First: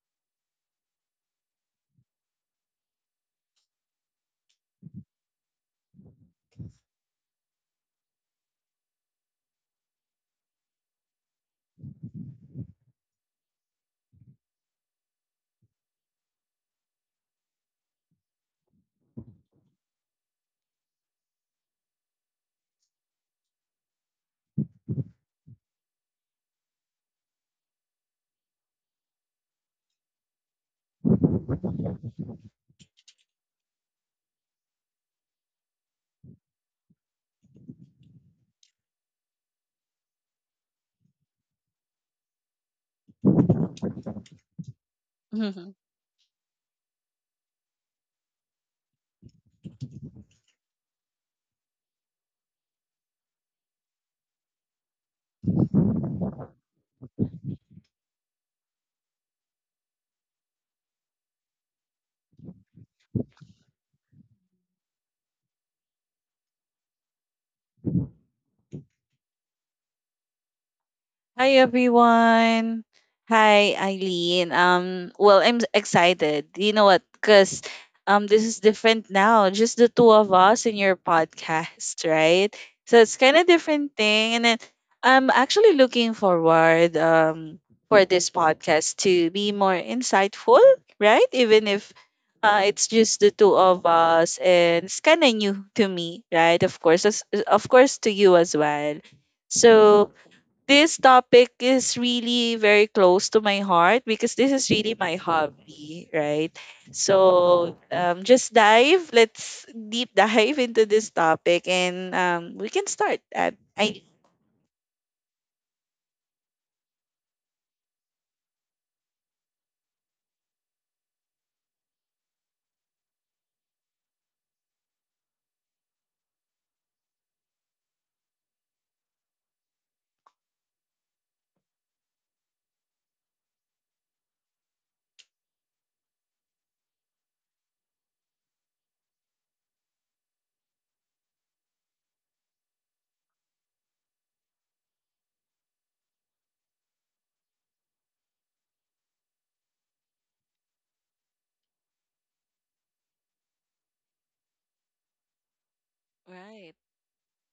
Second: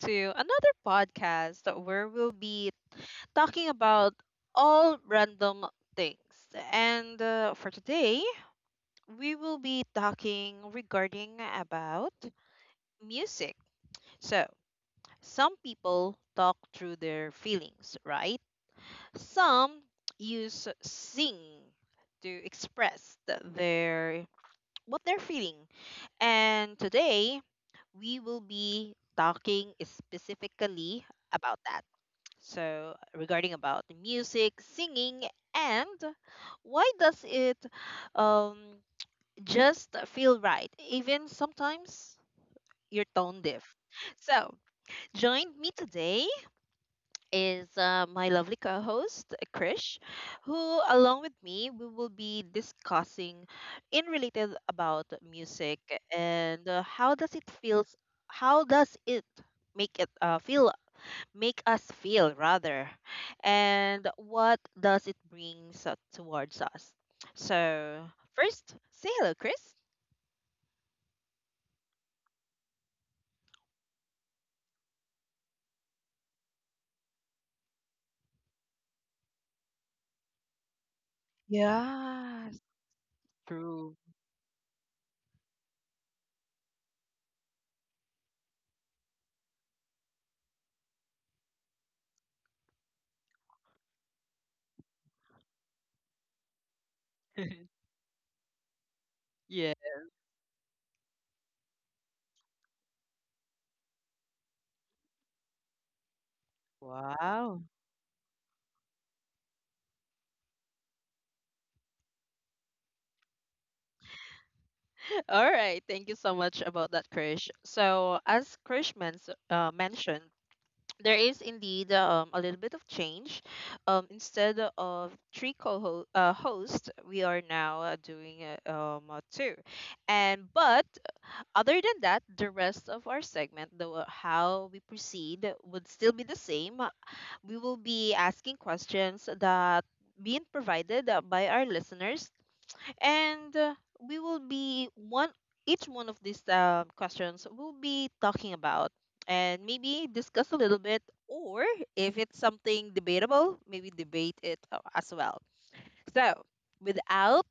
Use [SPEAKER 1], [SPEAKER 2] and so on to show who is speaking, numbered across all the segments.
[SPEAKER 1] to another podcast where we'll be talking about all random things. And for today, we will be talking regarding about music. So, some people talk through their feelings, right? Some use sing to express their what they're feeling. And today, we will be talking specifically about that. So, regarding about the music, singing, and why does it um, just feel right, even sometimes you're tone deaf. So, join me
[SPEAKER 2] Mhm.
[SPEAKER 1] today is my lovely co host, Krish, who, along with me, we will be discussing in related about music and how does it feels, how does it make it feel, make us feel rather, and what does it brings towards us. So, first, say hello, Chris.
[SPEAKER 2] Hi everyone. Hi Eileen. Well, I'm excited. You know what? Cuz this is different now. Just the two of us in your podcast, right?
[SPEAKER 1] Yes,
[SPEAKER 2] So it's kind of different
[SPEAKER 1] true.
[SPEAKER 2] thing and then I'm actually looking forward for this podcast to be more insightful, right? Even if it's just the two of us and it's kind of new to me, right? Of course, of course to you as well.
[SPEAKER 1] Yeah.
[SPEAKER 2] So, this topic is really very close to my heart because this is really my hobby, right?
[SPEAKER 1] Wow.
[SPEAKER 2] So just dive. Let's deep dive into this topic, and we can start. I
[SPEAKER 1] All right, thank you so much about that, Krish. So, as Krish mentioned, there is indeed a little bit of change. Instead of three co-hosts, hosts, we are now doing two. And but other than that, the rest of our segment, how we proceed, would still be the same. We will be asking questions that being provided by our listeners, and we will be one each one of these questions we'll be talking about, and maybe discuss a little bit, or if it's something debatable maybe debate it as well. So
[SPEAKER 2] Right.
[SPEAKER 1] without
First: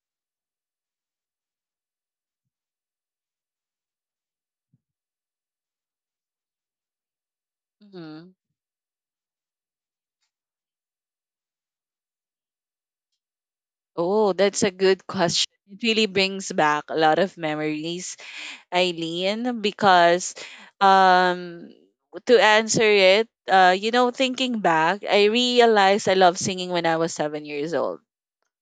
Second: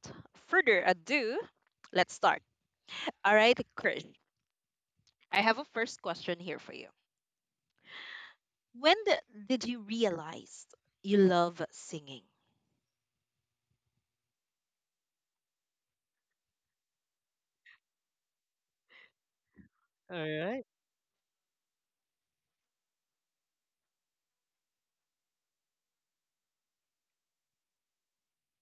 [SPEAKER 1] further ado, let's start. All right, Krish, I have a first question here for you.
[SPEAKER 2] Hmm.
[SPEAKER 1] when the, did you realize you love singing?
[SPEAKER 2] Oh, that's a good question. It really brings back a lot of memories, Eileen,
[SPEAKER 1] All
[SPEAKER 2] because
[SPEAKER 1] right.
[SPEAKER 2] um to answer it, thinking back, I realized I love singing when I was 7 years old.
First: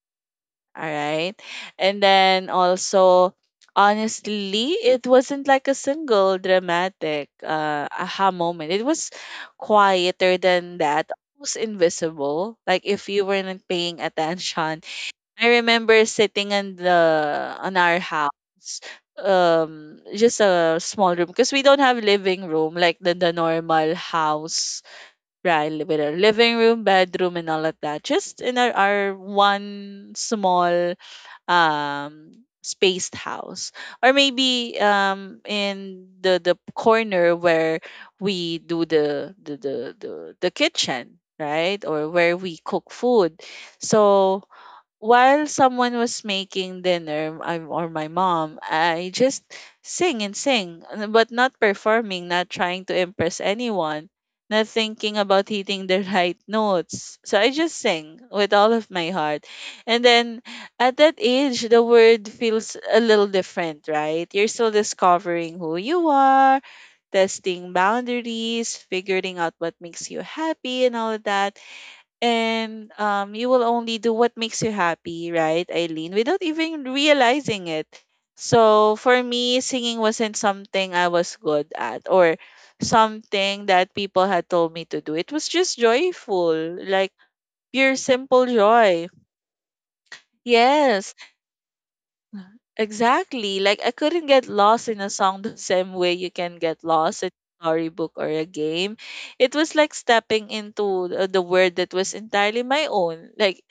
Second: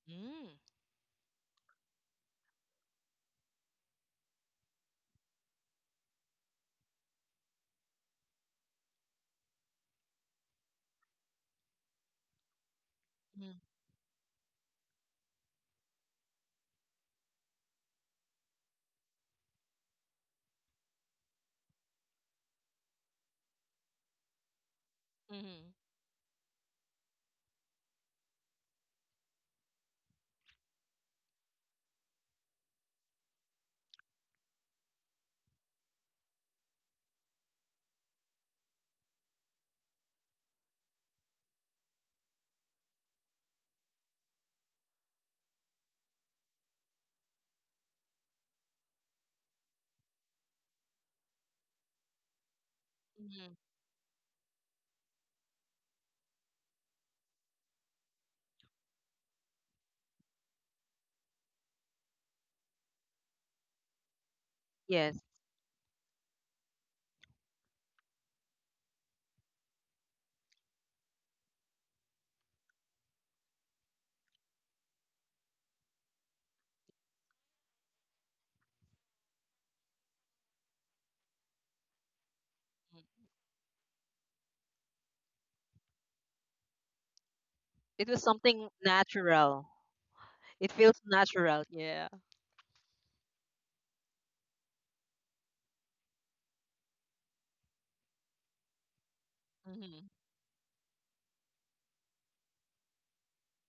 [SPEAKER 1] Mm.
[SPEAKER 2] All right. And then also, honestly, it wasn't like a single dramatic aha moment. It was quieter than that. It was invisible. Like if you
[SPEAKER 1] Mm-hmm.
[SPEAKER 2] weren't paying attention. I remember sitting in the on our house just a small room because we don't have living room like the normal house, right,
[SPEAKER 1] Mm-hmm.
[SPEAKER 2] with our living room, bedroom, and all of that, just in our one small spaced house, or maybe in the corner where we do the kitchen, right, or where we cook food. So while someone was making dinner, I, or my mom, I just sing and sing, but not performing, not trying to impress
[SPEAKER 1] Mm-hmm.
[SPEAKER 2] anyone, not thinking about hitting the right notes. So I just sing with all of my heart. And then at that age, the word feels a little different, right? You're still
[SPEAKER 1] Yes.
[SPEAKER 2] discovering who you are, testing boundaries, figuring out what makes you happy, and all of that, and you will only do what makes you happy, right, Eileen, without even realizing it. So for me, singing wasn't something I was good at or
[SPEAKER 1] Mm.
[SPEAKER 2] something that people had told me to do. It was just joyful, like pure,
[SPEAKER 1] It was
[SPEAKER 2] simple
[SPEAKER 1] something
[SPEAKER 2] joy.
[SPEAKER 1] natural. It feels
[SPEAKER 2] Yes.
[SPEAKER 1] natural. Yeah.
[SPEAKER 2] Exactly. Like I couldn't get lost in a song the same way you can get lost in a storybook or a game. It was like
[SPEAKER 1] Hmm.
[SPEAKER 2] stepping into the world that was entirely my own. Like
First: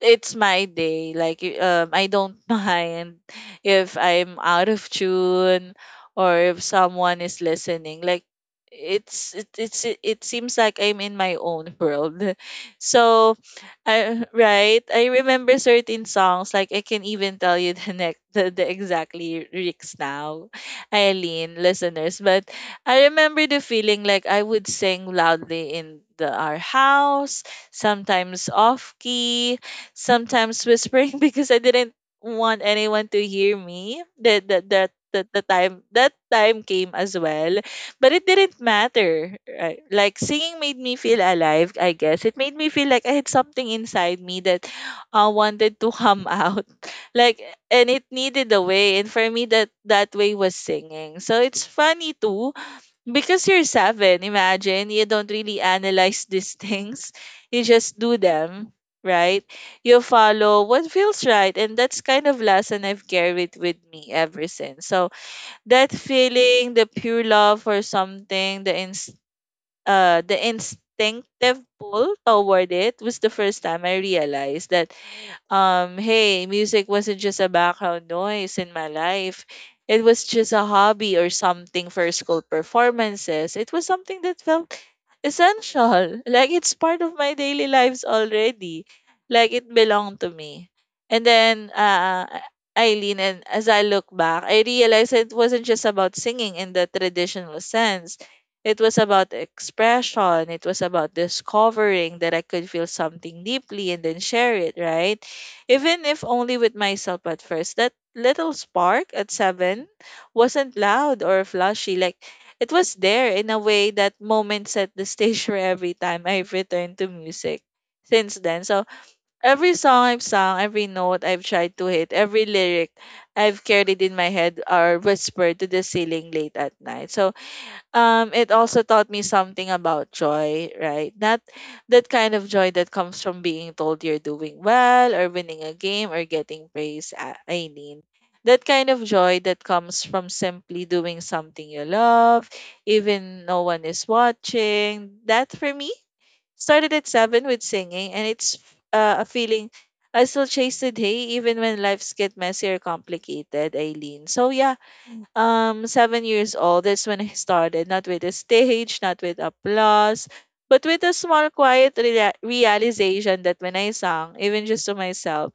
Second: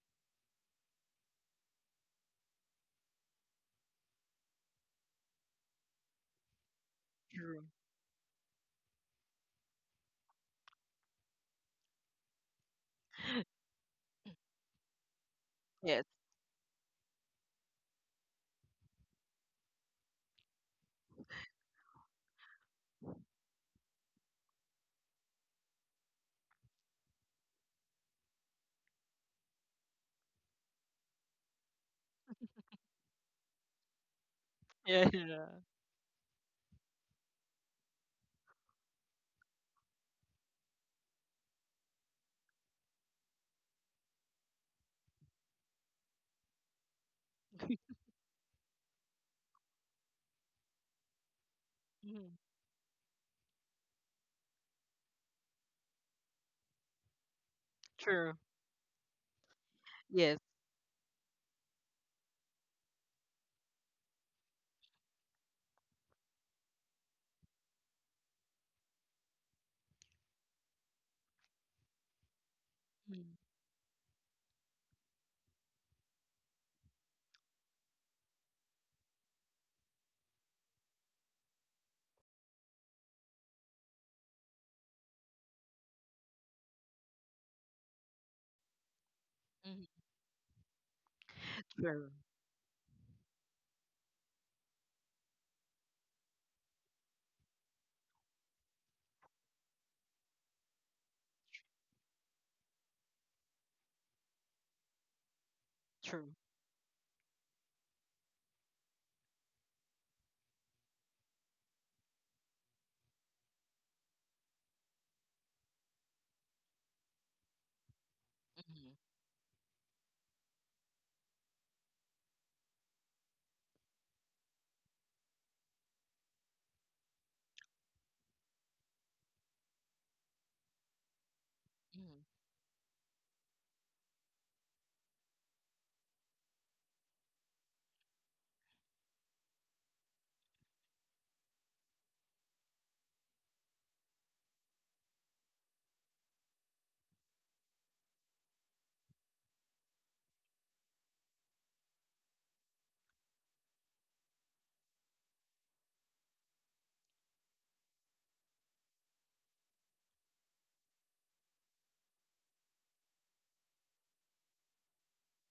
[SPEAKER 2] it's my day. Like I don't mind if I'm out of tune or if someone is
[SPEAKER 1] True.
[SPEAKER 2] listening. Like it seems like I'm in my own world. So I right. I remember certain
[SPEAKER 1] Yes.
[SPEAKER 2] songs. Like I can even tell you the exactly lyrics now, Eileen listeners. But I remember the feeling, like I would sing loudly in the our house, sometimes off key, sometimes whispering because I didn't want anyone to hear me. That that that
[SPEAKER 1] Yeah.
[SPEAKER 2] that the time that time came as well, but it didn't matter. Right? Like singing made me feel alive, I guess. It made me feel like I had something inside me that wanted to come out. Like, and it needed a way. And for me, that way was singing. So it's funny
[SPEAKER 1] Hmm.
[SPEAKER 2] too, because you're seven, imagine, you don't really analyze these things. You just do
[SPEAKER 1] True.
[SPEAKER 2] them, right? You
[SPEAKER 1] Yes.
[SPEAKER 2] follow what feels right, and that's kind of lesson I've carried with me ever since. So that feeling, the pure love for something, the the instinctive pull toward it, was the first time I realized that hey, music wasn't just a background noise in my life. It was just a hobby or something for school performances. It was something that felt essential. Like it's part of my daily lives already. Like it
[SPEAKER 1] Mm-hmm.
[SPEAKER 2] belonged to me. And then
[SPEAKER 1] True.
[SPEAKER 2] Eileen, and as I look back, I realized it wasn't just about singing in the traditional sense. It was about expression. It was about discovering that I could feel something deeply and then share it, right? Even if
[SPEAKER 1] True.
[SPEAKER 2] only with myself at first. That little spark at seven wasn't loud or flashy. Like it was there in a way that moment set the stage for every time I've returned to music since then. So
[SPEAKER 1] Mm-hmm.
[SPEAKER 2] every song I've sung, every note I've tried to hit, every lyric I've carried in my head or whispered to the ceiling late at night. So it also taught me something about joy, right? Not that
[SPEAKER 1] Mm-hmm.
[SPEAKER 2] kind of joy that comes from being told you're doing well or winning a game or getting praise, Eileen. That kind of joy that comes from simply doing something you love, even no one is watching, that for me started at seven with singing, and it's a feeling I still chase today, even when lives get messy or complicated, Aileen. So yeah, 7 years old, that's when I started, not with a stage, not with applause, but with a small quiet realization that when I sang, even just to myself,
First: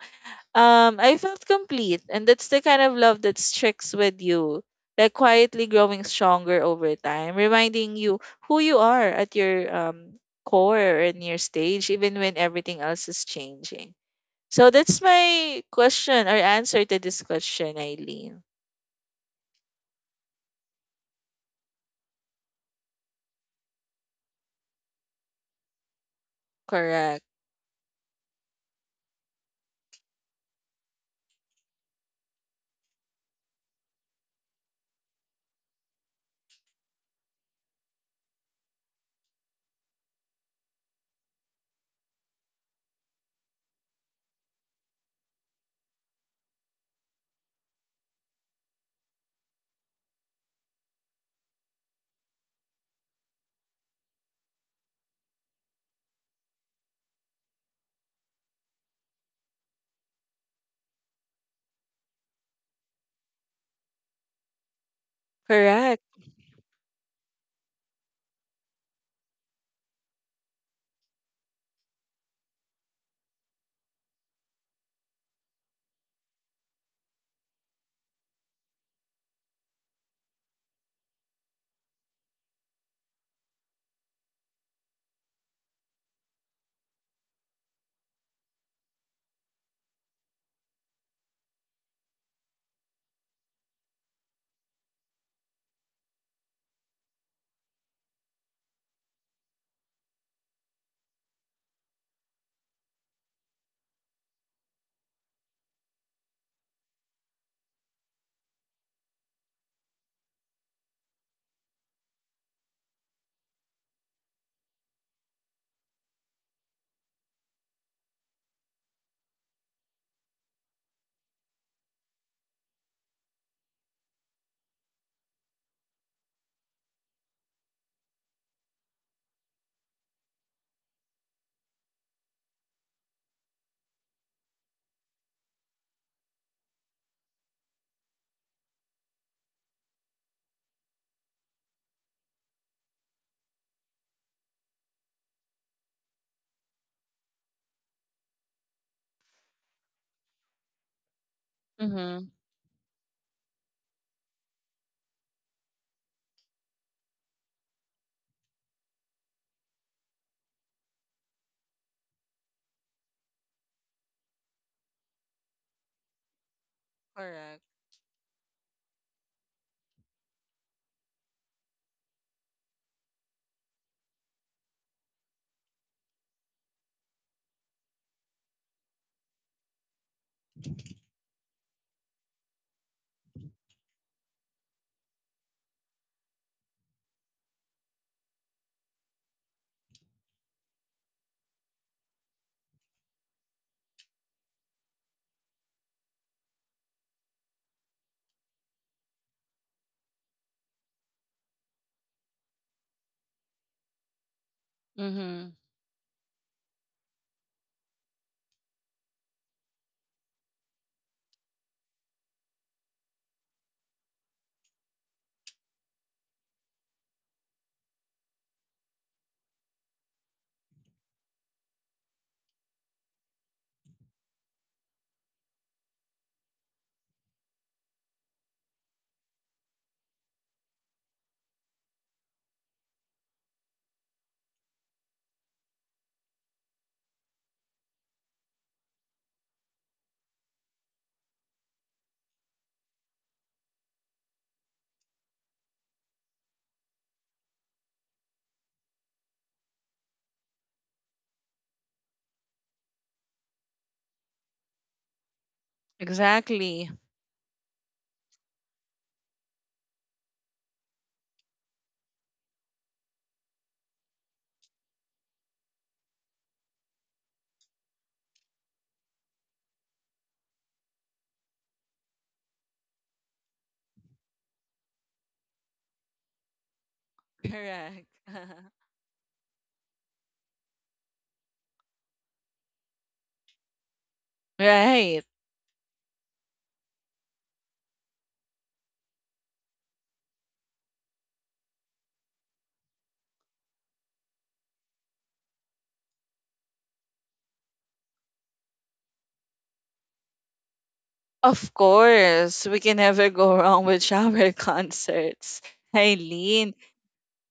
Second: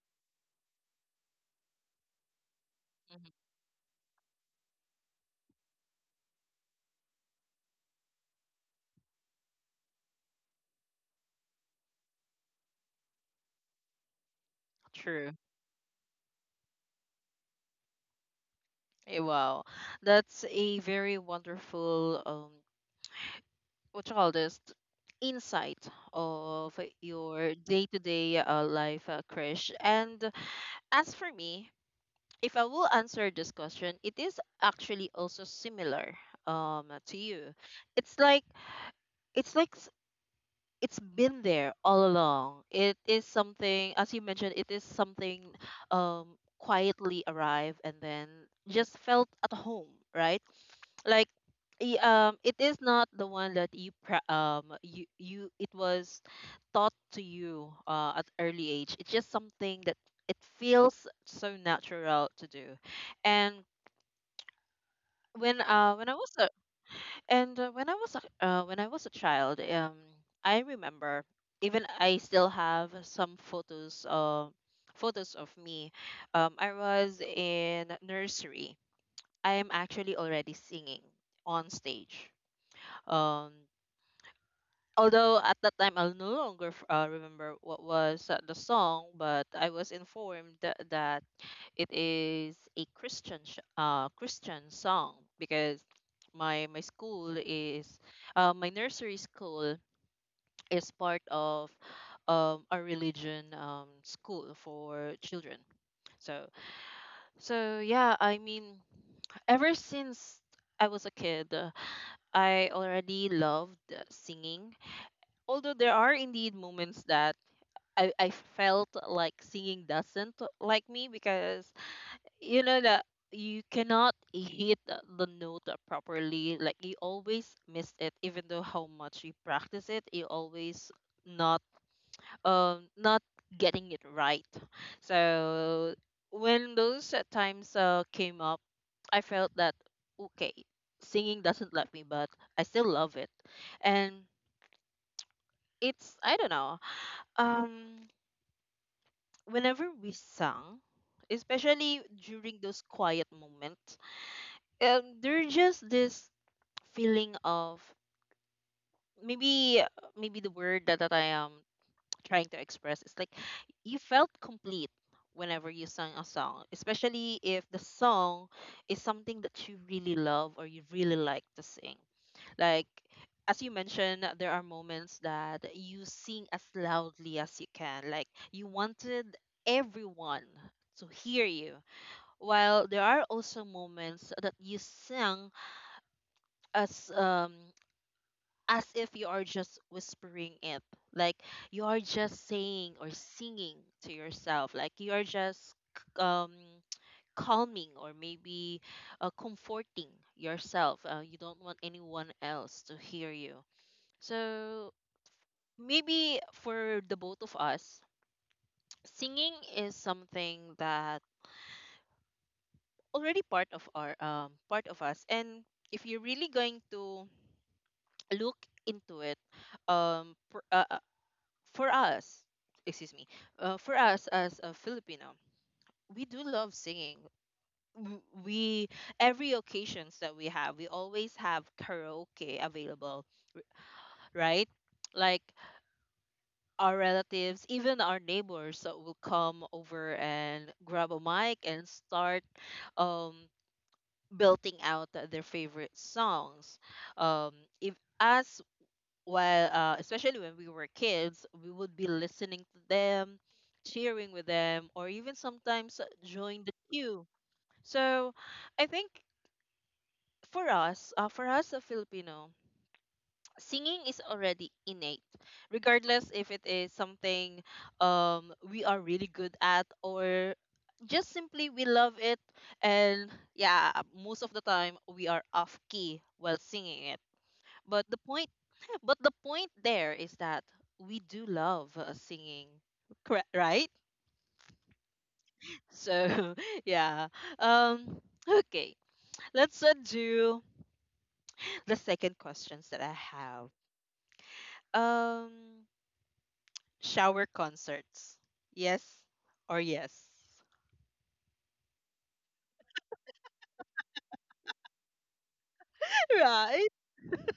[SPEAKER 2] I felt complete. And that's the kind of love that sticks with you, like quietly growing stronger over time, reminding you who you are at your core and your stage, even when everything else is changing. So that's
[SPEAKER 1] True.
[SPEAKER 2] my question or answer to this question, Eileen.
[SPEAKER 1] Eh, wow. That's a very wonderful, what you call this, insight of
[SPEAKER 2] Correct.
[SPEAKER 1] your day-to-day life, Krish. And as for me, if I will answer this question, it is actually also similar to you. It's like, it's like s- it's been there all along. It is something, as you mentioned, it is something quietly arrived and then just felt at home, right? Like, it is not the one that you pra- you you it was taught to you at early age. It's just something that it feels so natural to do, and when uh
[SPEAKER 2] Correct.
[SPEAKER 1] when I was a when I was a child. I remember, even I still have some photos of me. I was in nursery. I am actually already singing on stage. Um, although at that time I no longer remember what was the song, but I was informed that it is a Christian Christian song, because my school is, my nursery school is part of a religion school for children. So so, yeah, I mean, ever since I was a kid, I already loved singing. Although there are indeed moments that I felt like singing doesn't like me, because you know that you cannot hit the note properly, like you always miss it, even though how much you practice it you always not, not getting it right. So when those times came up, I felt that, okay, singing doesn't love me, but I still love it. And it's, I don't know, um whenever we sang, especially
[SPEAKER 2] Mm-hmm.
[SPEAKER 1] during those quiet moments, there's just this feeling of, maybe the word that I am trying to express is like you felt complete whenever you sang a song, especially if
[SPEAKER 2] Correct.
[SPEAKER 1] the song is something that you really love or you really like to sing. Like as you mentioned, there are moments that you sing as loudly as you can. Like you wanted everyone to hear you. While there are also moments that you sang, as um as if you are just whispering it, like you are just saying or singing to yourself, like you are just calming or maybe comforting yourself, you don't want anyone else to hear you. So
[SPEAKER 2] Mm-hmm.
[SPEAKER 1] maybe for the both of us, singing is something that already part of our part of us. And if you're really going to look into it, um pr- uh, for us, excuse me, for us as a Filipino, we do love singing. We every occasions that we have, we always have karaoke available, right? Like our relatives, even our neighbors will come over and grab a mic and start um, belting out their favorite songs. Um, if as while especially when we were kids we would be listening to them, cheering with them, or even sometimes join the
[SPEAKER 2] Exactly.
[SPEAKER 1] queue. So I think for us, a Filipino, singing is already innate, regardless if it is something, we are really good at, or just simply we love it. And yeah, most of the time we are off key while singing it. But
[SPEAKER 2] Correct.
[SPEAKER 1] the Point there is that we do love, singing, correct? Right?
[SPEAKER 2] Right.
[SPEAKER 1] So, yeah. Um, okay, let's do the second questions that I have. Um, Shower concerts, yes or yes?
[SPEAKER 2] Of course, we can never go wrong with shower concerts, Eileen.
[SPEAKER 1] Right?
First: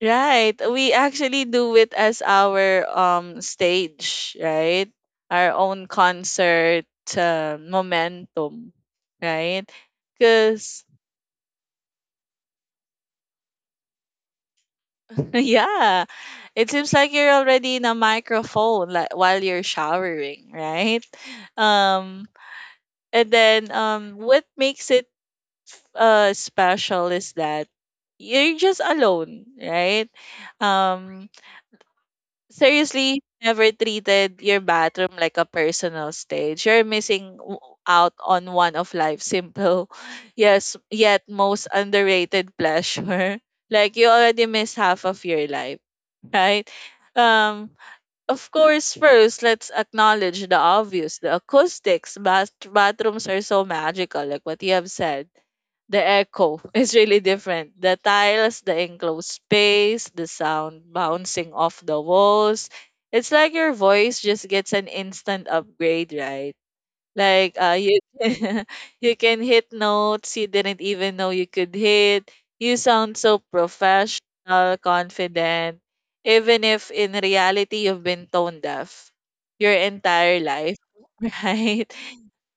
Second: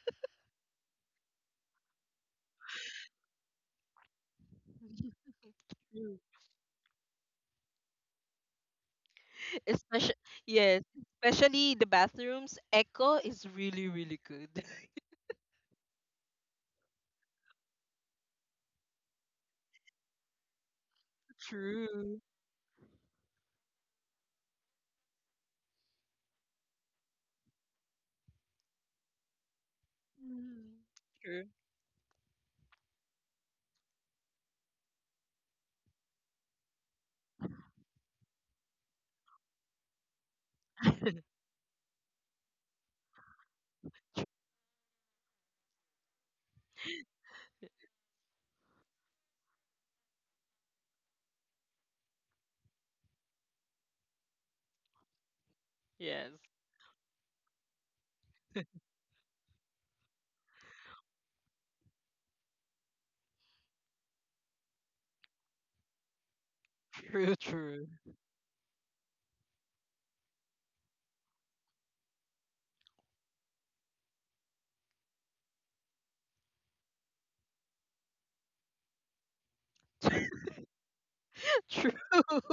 [SPEAKER 2] Right. We actually do it as our stage, right? Our own concert momentum, right?
[SPEAKER 1] Especially,
[SPEAKER 2] Cuz
[SPEAKER 1] yes, especially the bathrooms. Echo is really, really good.
[SPEAKER 2] yeah, it seems like you're already in a microphone like while you're showering, right?
[SPEAKER 1] True.
[SPEAKER 2] Um And then what makes it special is that you're just alone, right?
[SPEAKER 1] Mm.
[SPEAKER 2] Um
[SPEAKER 1] True.
[SPEAKER 2] Seriously never treated your bathroom like a personal stage. You're missing out on one of life's simple yes, yet most underrated pleasure. Like you already miss half of your life, right? Um of course, first, let's acknowledge the obvious. The acoustics, bathrooms are so magical, like what you have said. The
[SPEAKER 1] Yes.
[SPEAKER 2] echo is really different. The tiles, the enclosed space, the sound bouncing off the walls. It's like your voice just gets an instant upgrade, right?
[SPEAKER 1] True,
[SPEAKER 2] Like
[SPEAKER 1] true.
[SPEAKER 2] you you can hit notes you didn't even know you could hit. You sound so professional, confident, even if in reality you've been tone deaf your entire life, right?
[SPEAKER 1] True.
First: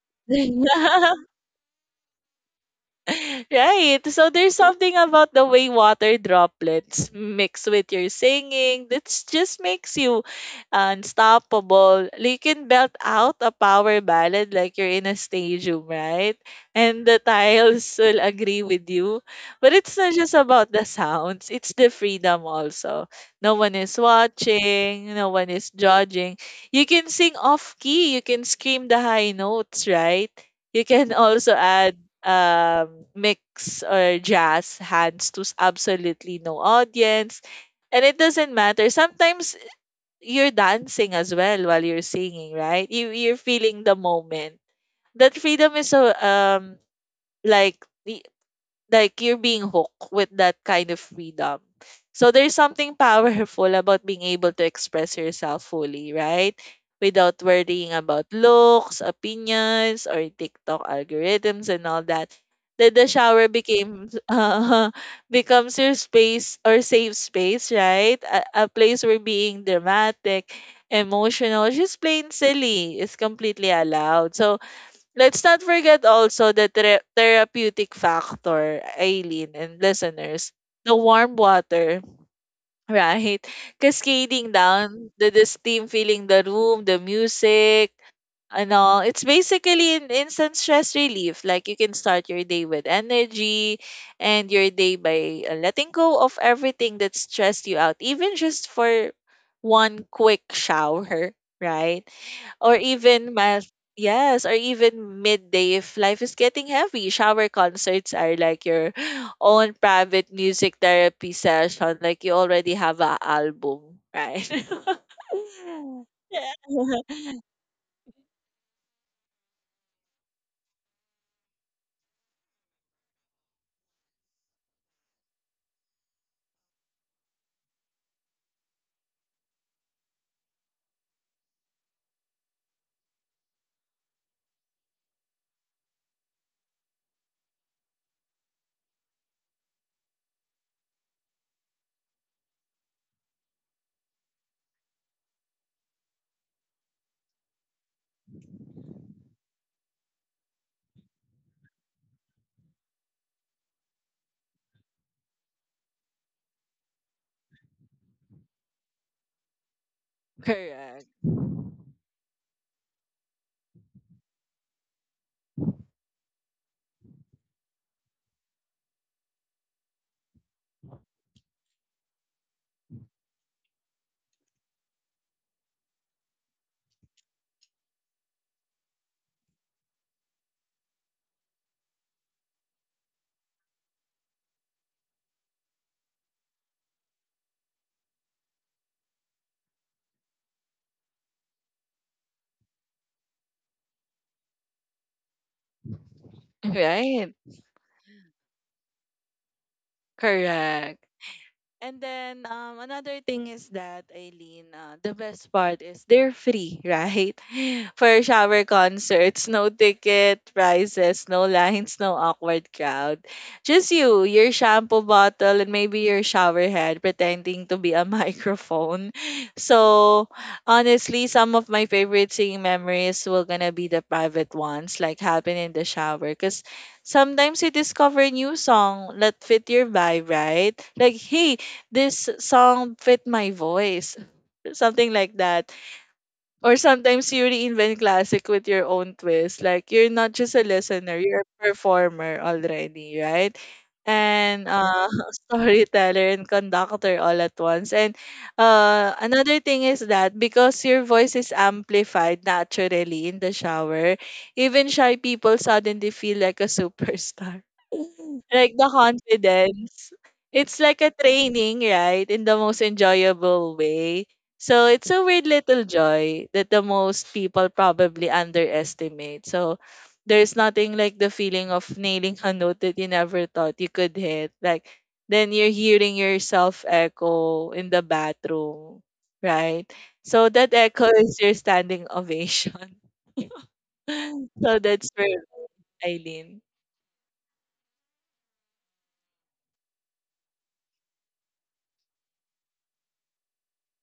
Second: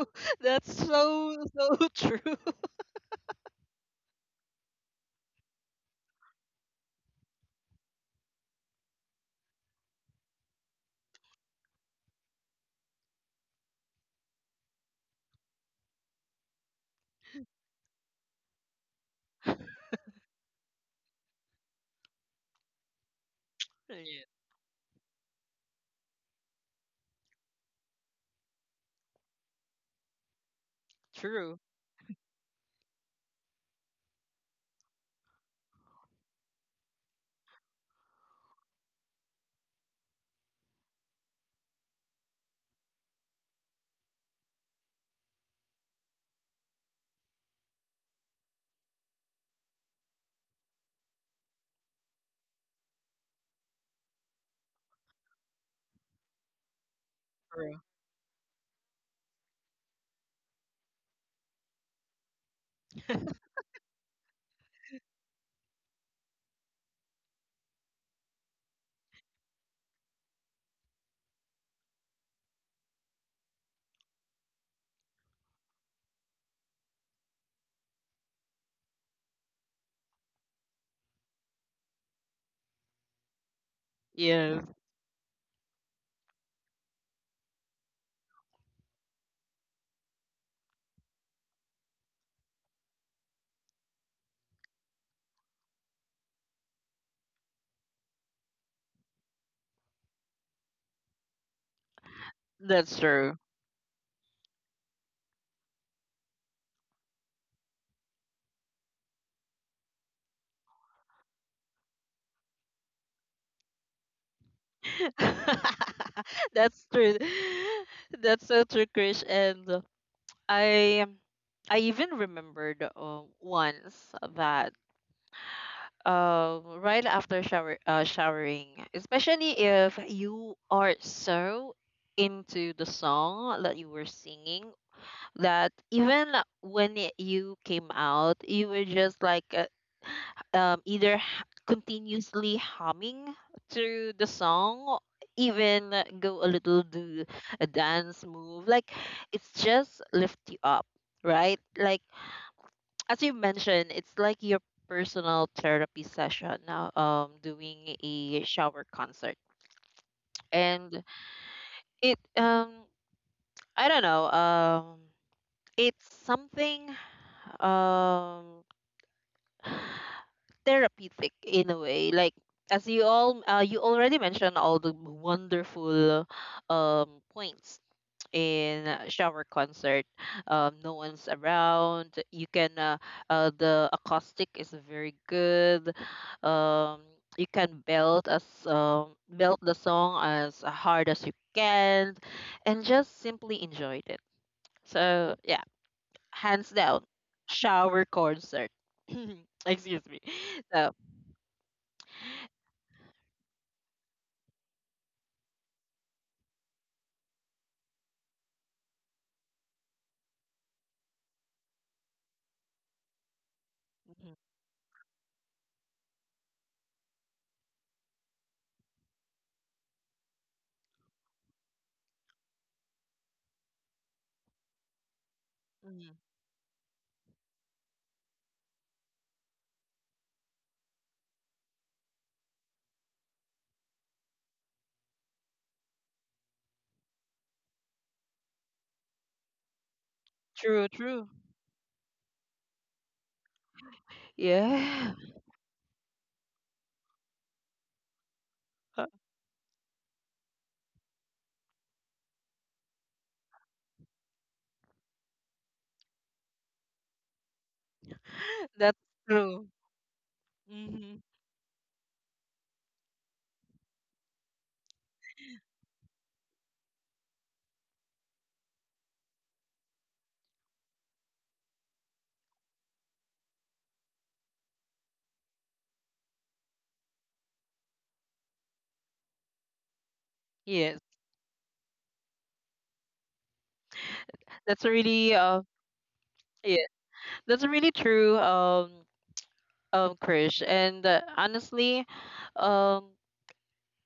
[SPEAKER 1] That's so so true.
[SPEAKER 2] Right. So there's something about the way water droplets mix with your singing that just makes you unstoppable. You can belt out a power ballad like you're in a stadium, right? And the tiles will agree with you. But it's not just about the sounds, it's the freedom also. No one is
[SPEAKER 1] Yeah,
[SPEAKER 2] watching, no one is judging. You can sing off key, you can scream the high notes, right? You can also
[SPEAKER 1] true.
[SPEAKER 2] add mix or jazz hands to absolutely no audience. And it doesn't matter. Sometimes you're dancing as well while you're singing, right? You're feeling the moment. That freedom is so, like, like you're being hooked with that kind of freedom. So there's something powerful about being able to express yourself fully, right? Without
[SPEAKER 1] True.
[SPEAKER 2] worrying about looks, opinions, or TikTok algorithms and all that. That the shower became becomes your space or safe space, right? A place where being dramatic, emotional, just plain silly is completely allowed. So let's not forget also the therapeutic factor, Aileen and listeners. The warm water, right? Cascading
[SPEAKER 1] Yes,
[SPEAKER 2] down, the steam filling the room, the music, and all. It's basically an instant stress relief. Like you can start your day with energy and your day by letting go of everything that stressed you out, even just for one quick shower, right? or
[SPEAKER 1] that's
[SPEAKER 2] even
[SPEAKER 1] true.
[SPEAKER 2] mild Yes, or even midday, if life is getting heavy, shower concerts are like your own private music therapy session. Like you already have a album, right? Yeah.
[SPEAKER 1] That's true. That's so true, Krish. And I I even remembered, once that, right after showering, especially if you are so into the song that you were singing, that even when you came out, you were just like, either, continuously humming through the song, or even go a little do a dance move. Like it's just lift you up, right? Like, as you mentioned, it's like your personal therapy session now, doing a shower concert. And
[SPEAKER 2] Correct.
[SPEAKER 1] it, I don't know, it's something, um therapeutic in a way. Like, as you already mentioned all the wonderful points in a shower concert. No one's around, you can, the acoustic is very good. um you can belt the song as hard as you can, and just simply enjoyed it. So yeah, hands down,
[SPEAKER 2] Right.
[SPEAKER 1] shower concert. Excuse me. So
[SPEAKER 2] Correct. And then another thing is that, Eileen, the best part is they're free, right? For shower concerts, no ticket prices, no lines, no awkward crowd. Just you,
[SPEAKER 1] mm-hmm.
[SPEAKER 2] your shampoo bottle, and maybe your shower head pretending to be a microphone. So honestly, some of my favorite singing memories will gonna be the private ones, like happen in the
[SPEAKER 1] Mm.
[SPEAKER 2] shower, cause sometimes you discover a new song that fit your vibe, right? Like, hey, this song fit my voice, something like that. Or sometimes you reinvent classic with your own twist. Like you're not just a
[SPEAKER 1] True,
[SPEAKER 2] listener,
[SPEAKER 1] true.
[SPEAKER 2] you're a performer already, right? And
[SPEAKER 1] Yeah,
[SPEAKER 2] storyteller and conductor all at once. And another thing is that because your voice is amplified naturally in the shower, even shy people suddenly feel like a superstar, like the
[SPEAKER 1] that's true.
[SPEAKER 2] confidence. It's like a
[SPEAKER 1] Hmm.
[SPEAKER 2] training, right? In the most enjoyable way. So it's a weird little joy that the most people probably underestimate. So there's nothing like the feeling of nailing a note that you never thought you could hit. Like then you're hearing yourself echo in the bathroom, right? So that
[SPEAKER 1] Yes,
[SPEAKER 2] echo is your standing ovation. So
[SPEAKER 1] that's
[SPEAKER 2] that's for
[SPEAKER 1] really,
[SPEAKER 2] Eileen.
[SPEAKER 1] yeah, that's really true. Krish, and honestly, um,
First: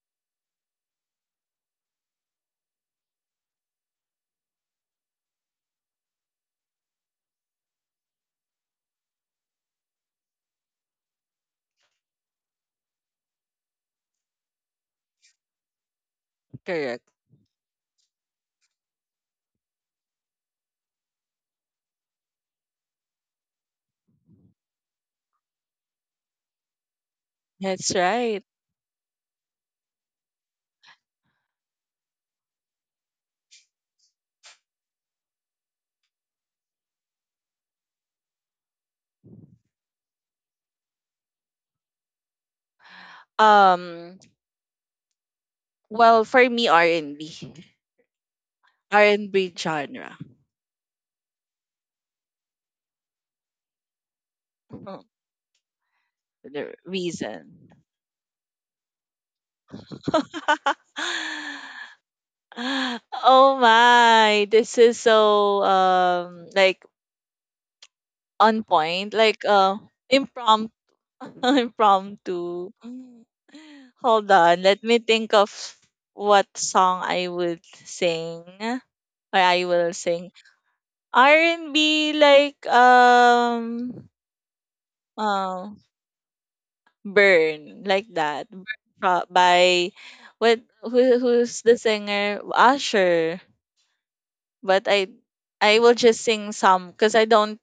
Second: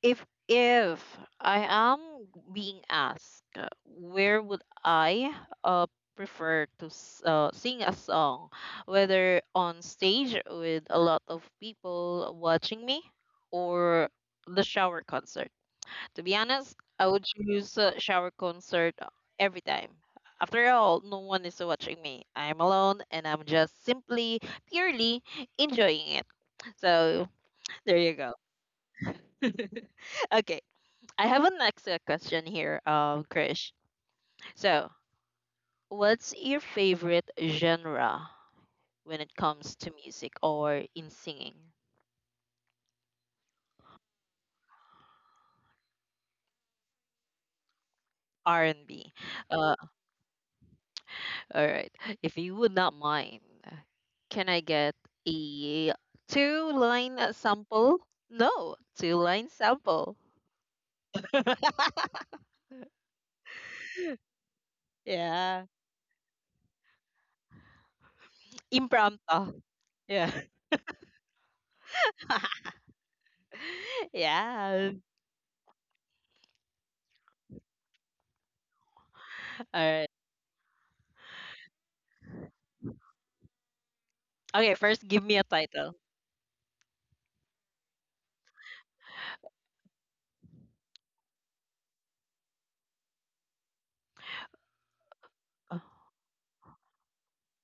[SPEAKER 1] if I am being asked, where would I uh prefer to sing a song, whether on stage with a lot of people watching me, or the shower concert? To be honest,
[SPEAKER 2] Correct.
[SPEAKER 1] I would choose a shower concert every time. After all, no one is watching me. I'm alone and I'm just simply, purely enjoying it. So
[SPEAKER 2] That's
[SPEAKER 1] there you go.
[SPEAKER 2] right.
[SPEAKER 1] Okay, I have a next question here, Krish. So, what's your favorite genre when it comes to music or in singing?
[SPEAKER 2] Um, well, for me,
[SPEAKER 1] R and
[SPEAKER 2] R
[SPEAKER 1] B.
[SPEAKER 2] and B
[SPEAKER 1] Uh,
[SPEAKER 2] genre.
[SPEAKER 1] All right. If you would not mind, can I get
[SPEAKER 2] Oh,
[SPEAKER 1] a two
[SPEAKER 2] the
[SPEAKER 1] line
[SPEAKER 2] reason.
[SPEAKER 1] sample? No, two line sample.
[SPEAKER 2] Oh my, this is so
[SPEAKER 1] Yeah.
[SPEAKER 2] like on point, like
[SPEAKER 1] Impromptu. Yeah.
[SPEAKER 2] impromptu, impromptu. Hold on, let
[SPEAKER 1] Yeah.
[SPEAKER 2] me think of what song I would sing or I
[SPEAKER 1] All
[SPEAKER 2] will
[SPEAKER 1] right.
[SPEAKER 2] sing. R and B like
[SPEAKER 1] Okay, first give me a
[SPEAKER 2] uh,
[SPEAKER 1] title.
[SPEAKER 2] Burn, like that, Burn by, what who's the singer? Usher. But I
[SPEAKER 1] Oh,
[SPEAKER 2] will just sing some because I don't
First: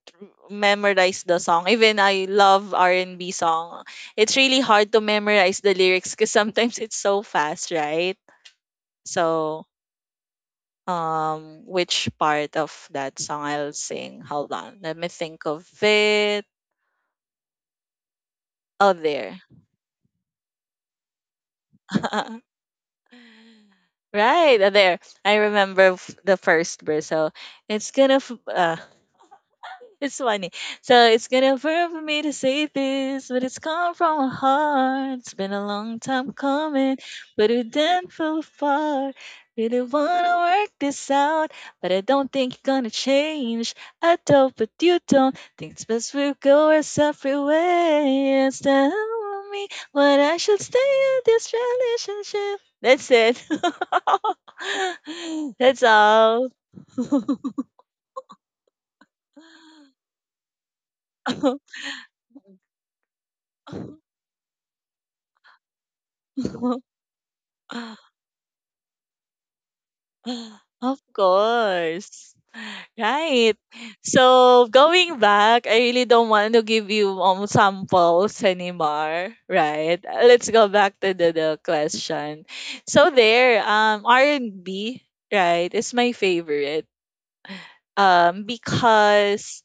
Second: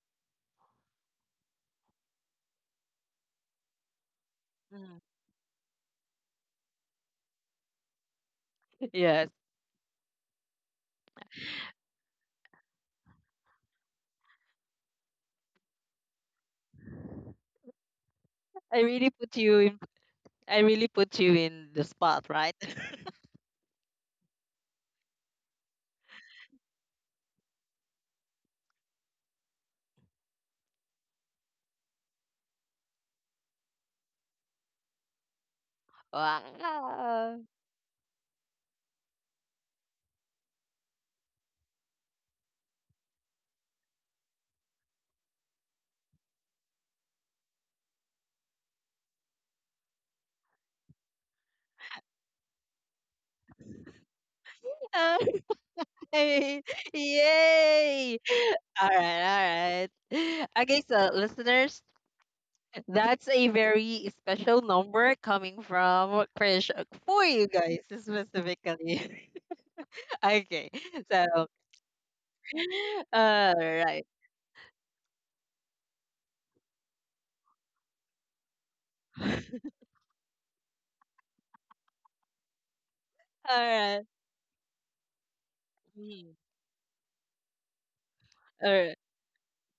[SPEAKER 2] memorize the song, even I love R&B song. It's really hard
[SPEAKER 1] mm.
[SPEAKER 2] to memorize the lyrics because sometimes it's so fast, right?
[SPEAKER 1] Yes.
[SPEAKER 2] So which part of that song I'll sing? Hold on, let me think of it.
[SPEAKER 1] I
[SPEAKER 2] Oh,
[SPEAKER 1] really put
[SPEAKER 2] there.
[SPEAKER 1] you in I really put you in the spot, right?
[SPEAKER 2] Right, there. I remember the first verse. So it's gonna it's funny. So it's gonna hurt for me to say this, but it's come from my heart. It's been a long time coming,
[SPEAKER 1] Wow.
[SPEAKER 2] but we didn't fall apart. Really wanna work this out, but I don't think you're gonna change. I don't, but you don't. Think it's best we go our separate ways. Tell me what I should stay in this relationship. That's it.
[SPEAKER 1] Okay.
[SPEAKER 2] That's all.
[SPEAKER 1] Yay. All right, all right. Okay, so listeners, that's a very special number coming from Krish for you guys specifically. Okay,
[SPEAKER 2] Of
[SPEAKER 1] so
[SPEAKER 2] course.
[SPEAKER 1] all
[SPEAKER 2] Right.
[SPEAKER 1] right,
[SPEAKER 2] So going back, I really don't want to give you samples anymore. Right. Let's go back to the question. So
[SPEAKER 1] all
[SPEAKER 2] there,
[SPEAKER 1] right,
[SPEAKER 2] R and B, right, is my
[SPEAKER 1] mm,
[SPEAKER 2] favorite. Um,
[SPEAKER 1] all right.
[SPEAKER 2] because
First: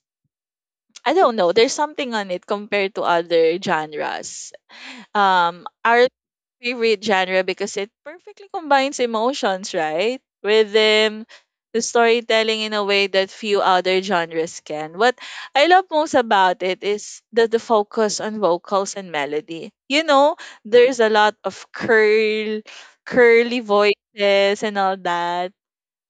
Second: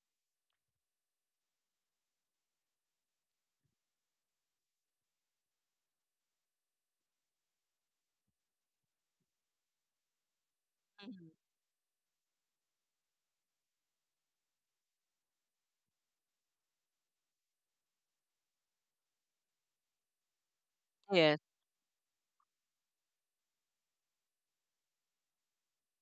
[SPEAKER 2] I don't know, there's something on it compared to other genres. Our favorite genre because it perfectly combines emotions, right? Rhythm,
[SPEAKER 1] Mhm.
[SPEAKER 2] the storytelling in a way that few other genres can. What I love most about it is the focus on vocals and melody. You know, there's a lot
[SPEAKER 1] Yes.
[SPEAKER 2] of curly voices and all that.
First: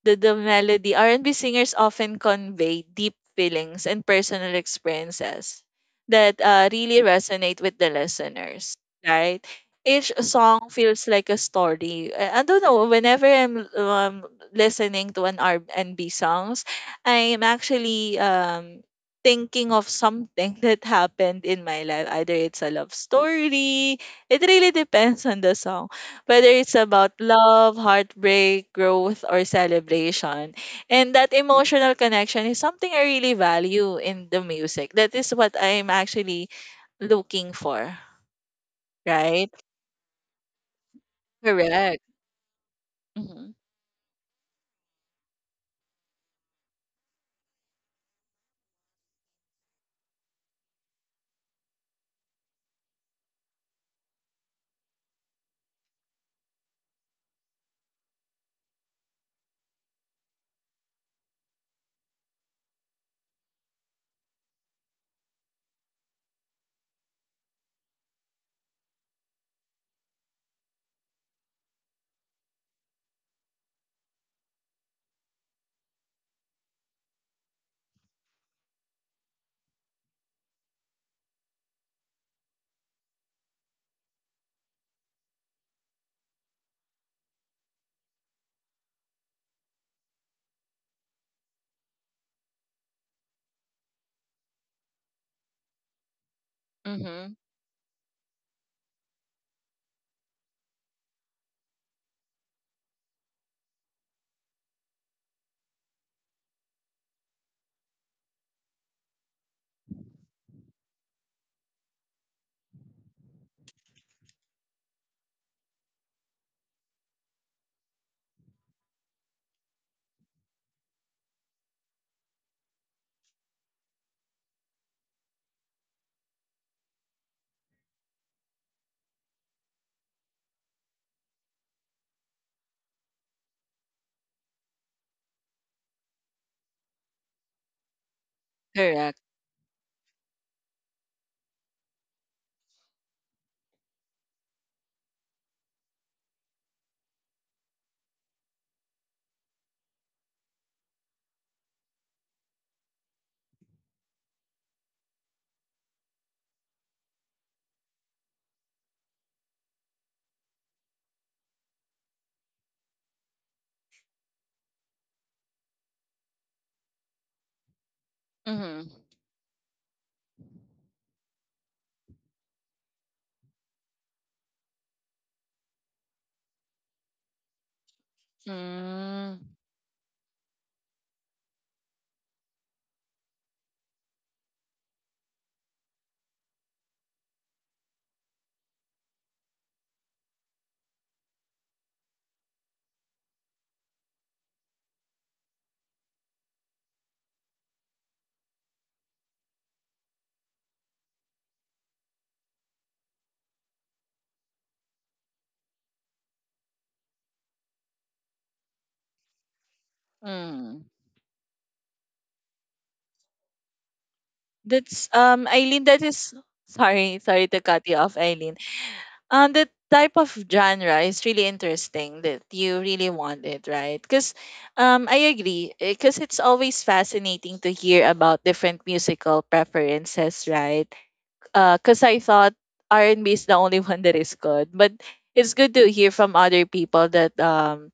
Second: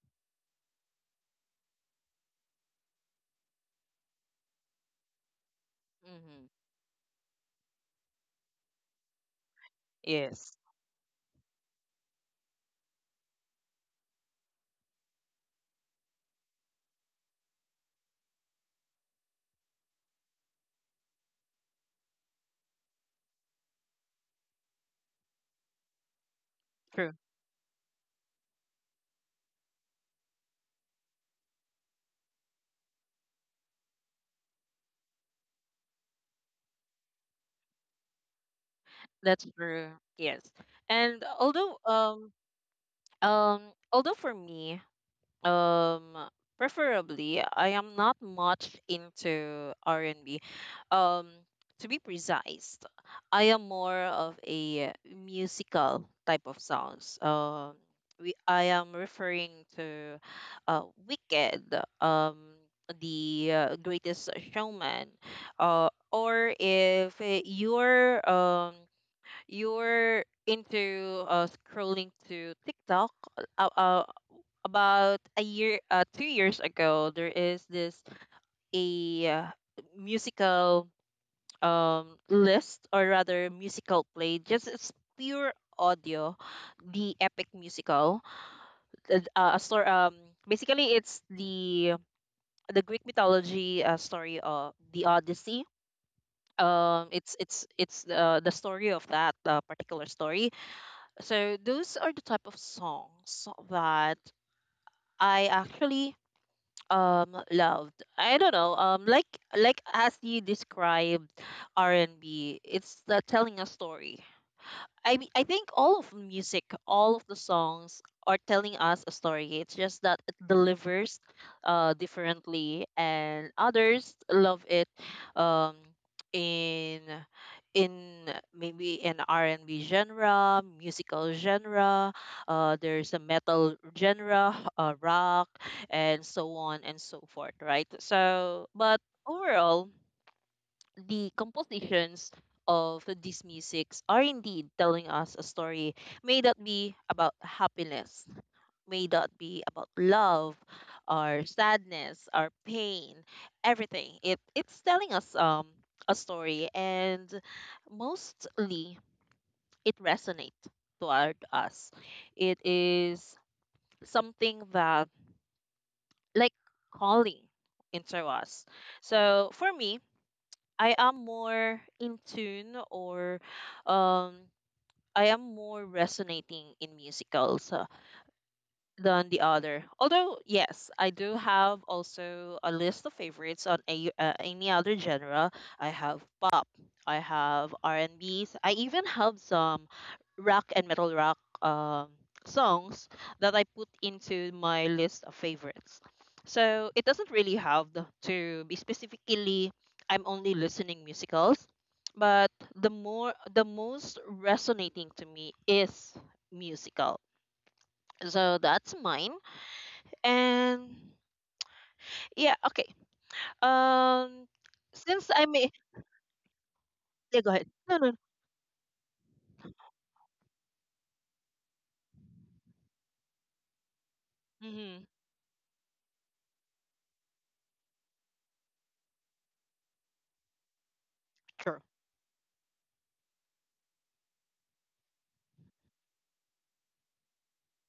[SPEAKER 2] The melody, R&B singers often convey deep feelings and personal experiences that
[SPEAKER 1] Hmm.
[SPEAKER 2] really resonate with the listeners, right? Each
[SPEAKER 1] Yes,
[SPEAKER 2] song feels like a story. I don't know, whenever I'm listening to an R&B songs, I'm actually thinking of something that happened in my life. Either it's a love story, it really depends on the song, whether it's about
[SPEAKER 1] true.
[SPEAKER 2] love, heartbreak, growth, or celebration. And that emotional connection is something I really value in the music. That is what I'm actually looking for,
[SPEAKER 1] That's
[SPEAKER 2] right?
[SPEAKER 1] true. Yes, and although,
[SPEAKER 2] Correct. Mm-hmm.
[SPEAKER 1] um for me, um preferably I am not much into R&B, um to be precise, I am more of a musical type of songs. We I am referring to, uh Wicked, um the, Greatest Showman, or if, you're, you're into scrolling to TikTok, uh, uh about a year, 2 years ago, there is this, a uh, musical list, or rather musical play. Just, it's pure audio, the Epic Musical, a story, basically it's the Greek mythology, story of the Odyssey. um
[SPEAKER 2] Mm-hmm.
[SPEAKER 1] it's it's it's uh, the story of that, particular story. So those are the type of songs that I actually, loved. I don't know, like as you described, R&B, it's, telling a story. I mean, I think all of the music, all of the songs are telling us a story. It's just that it delivers differently, and others love it, um in in maybe in R&B genre, musical genre, there's a metal genre, rock, and so on and so forth, right? So, but
[SPEAKER 2] Correct.
[SPEAKER 1] overall, the compositions of these musics are indeed telling us a story. May that be about happiness, may that be about love, our sadness, our pain, everything. It's telling us a story, and mostly it resonates toward us. It is something that, like, calling into us.
[SPEAKER 2] Mm-hmm.
[SPEAKER 1] So for me, I am more in tune, or um I am more resonating in musicals, than
[SPEAKER 2] Mm-hmm.
[SPEAKER 1] the other. Although, yes, I do have also a list of favorites on a, any other genre. I have pop, I have R&Bs, I even have some rock and metal rock songs that I put into my list of favorites. So it doesn't really have the, to be specifically I'm only listening musicals, but the more the most resonating to me is musical. So that's mine. And yeah, okay. Um,
[SPEAKER 2] That's
[SPEAKER 1] since I may,
[SPEAKER 2] Eileen, that is sorry,
[SPEAKER 1] yeah,
[SPEAKER 2] sorry
[SPEAKER 1] go
[SPEAKER 2] to
[SPEAKER 1] ahead.
[SPEAKER 2] cut you
[SPEAKER 1] No,
[SPEAKER 2] off,
[SPEAKER 1] no.
[SPEAKER 2] Eileen. The type of genre is really interesting that you really want it, right? Because
[SPEAKER 1] Mm-hmm.
[SPEAKER 2] I agree, because it's always fascinating to hear about different musical preferences, right?
[SPEAKER 1] True.
[SPEAKER 2] Because I thought R&B is the only one that is good, but it's good to hear from other people that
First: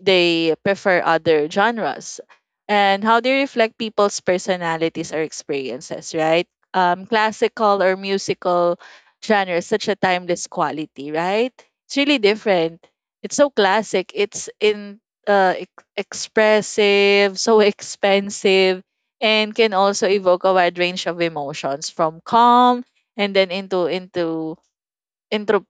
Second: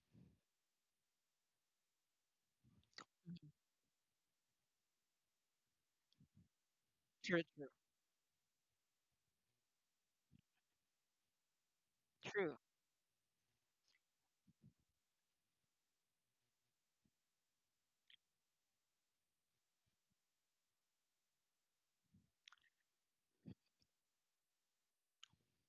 [SPEAKER 2] they prefer other genres and how they
[SPEAKER 1] Mhm.
[SPEAKER 2] reflect people's personalities or experiences, right? Um,
[SPEAKER 1] True. True.
[SPEAKER 2] classical or musical genre is such a timeless quality, right? It's really
[SPEAKER 1] True.
[SPEAKER 2] different. It's so classic. It's expressive, so expensive, and can also evoke a wide range of emotions from calm and then into intro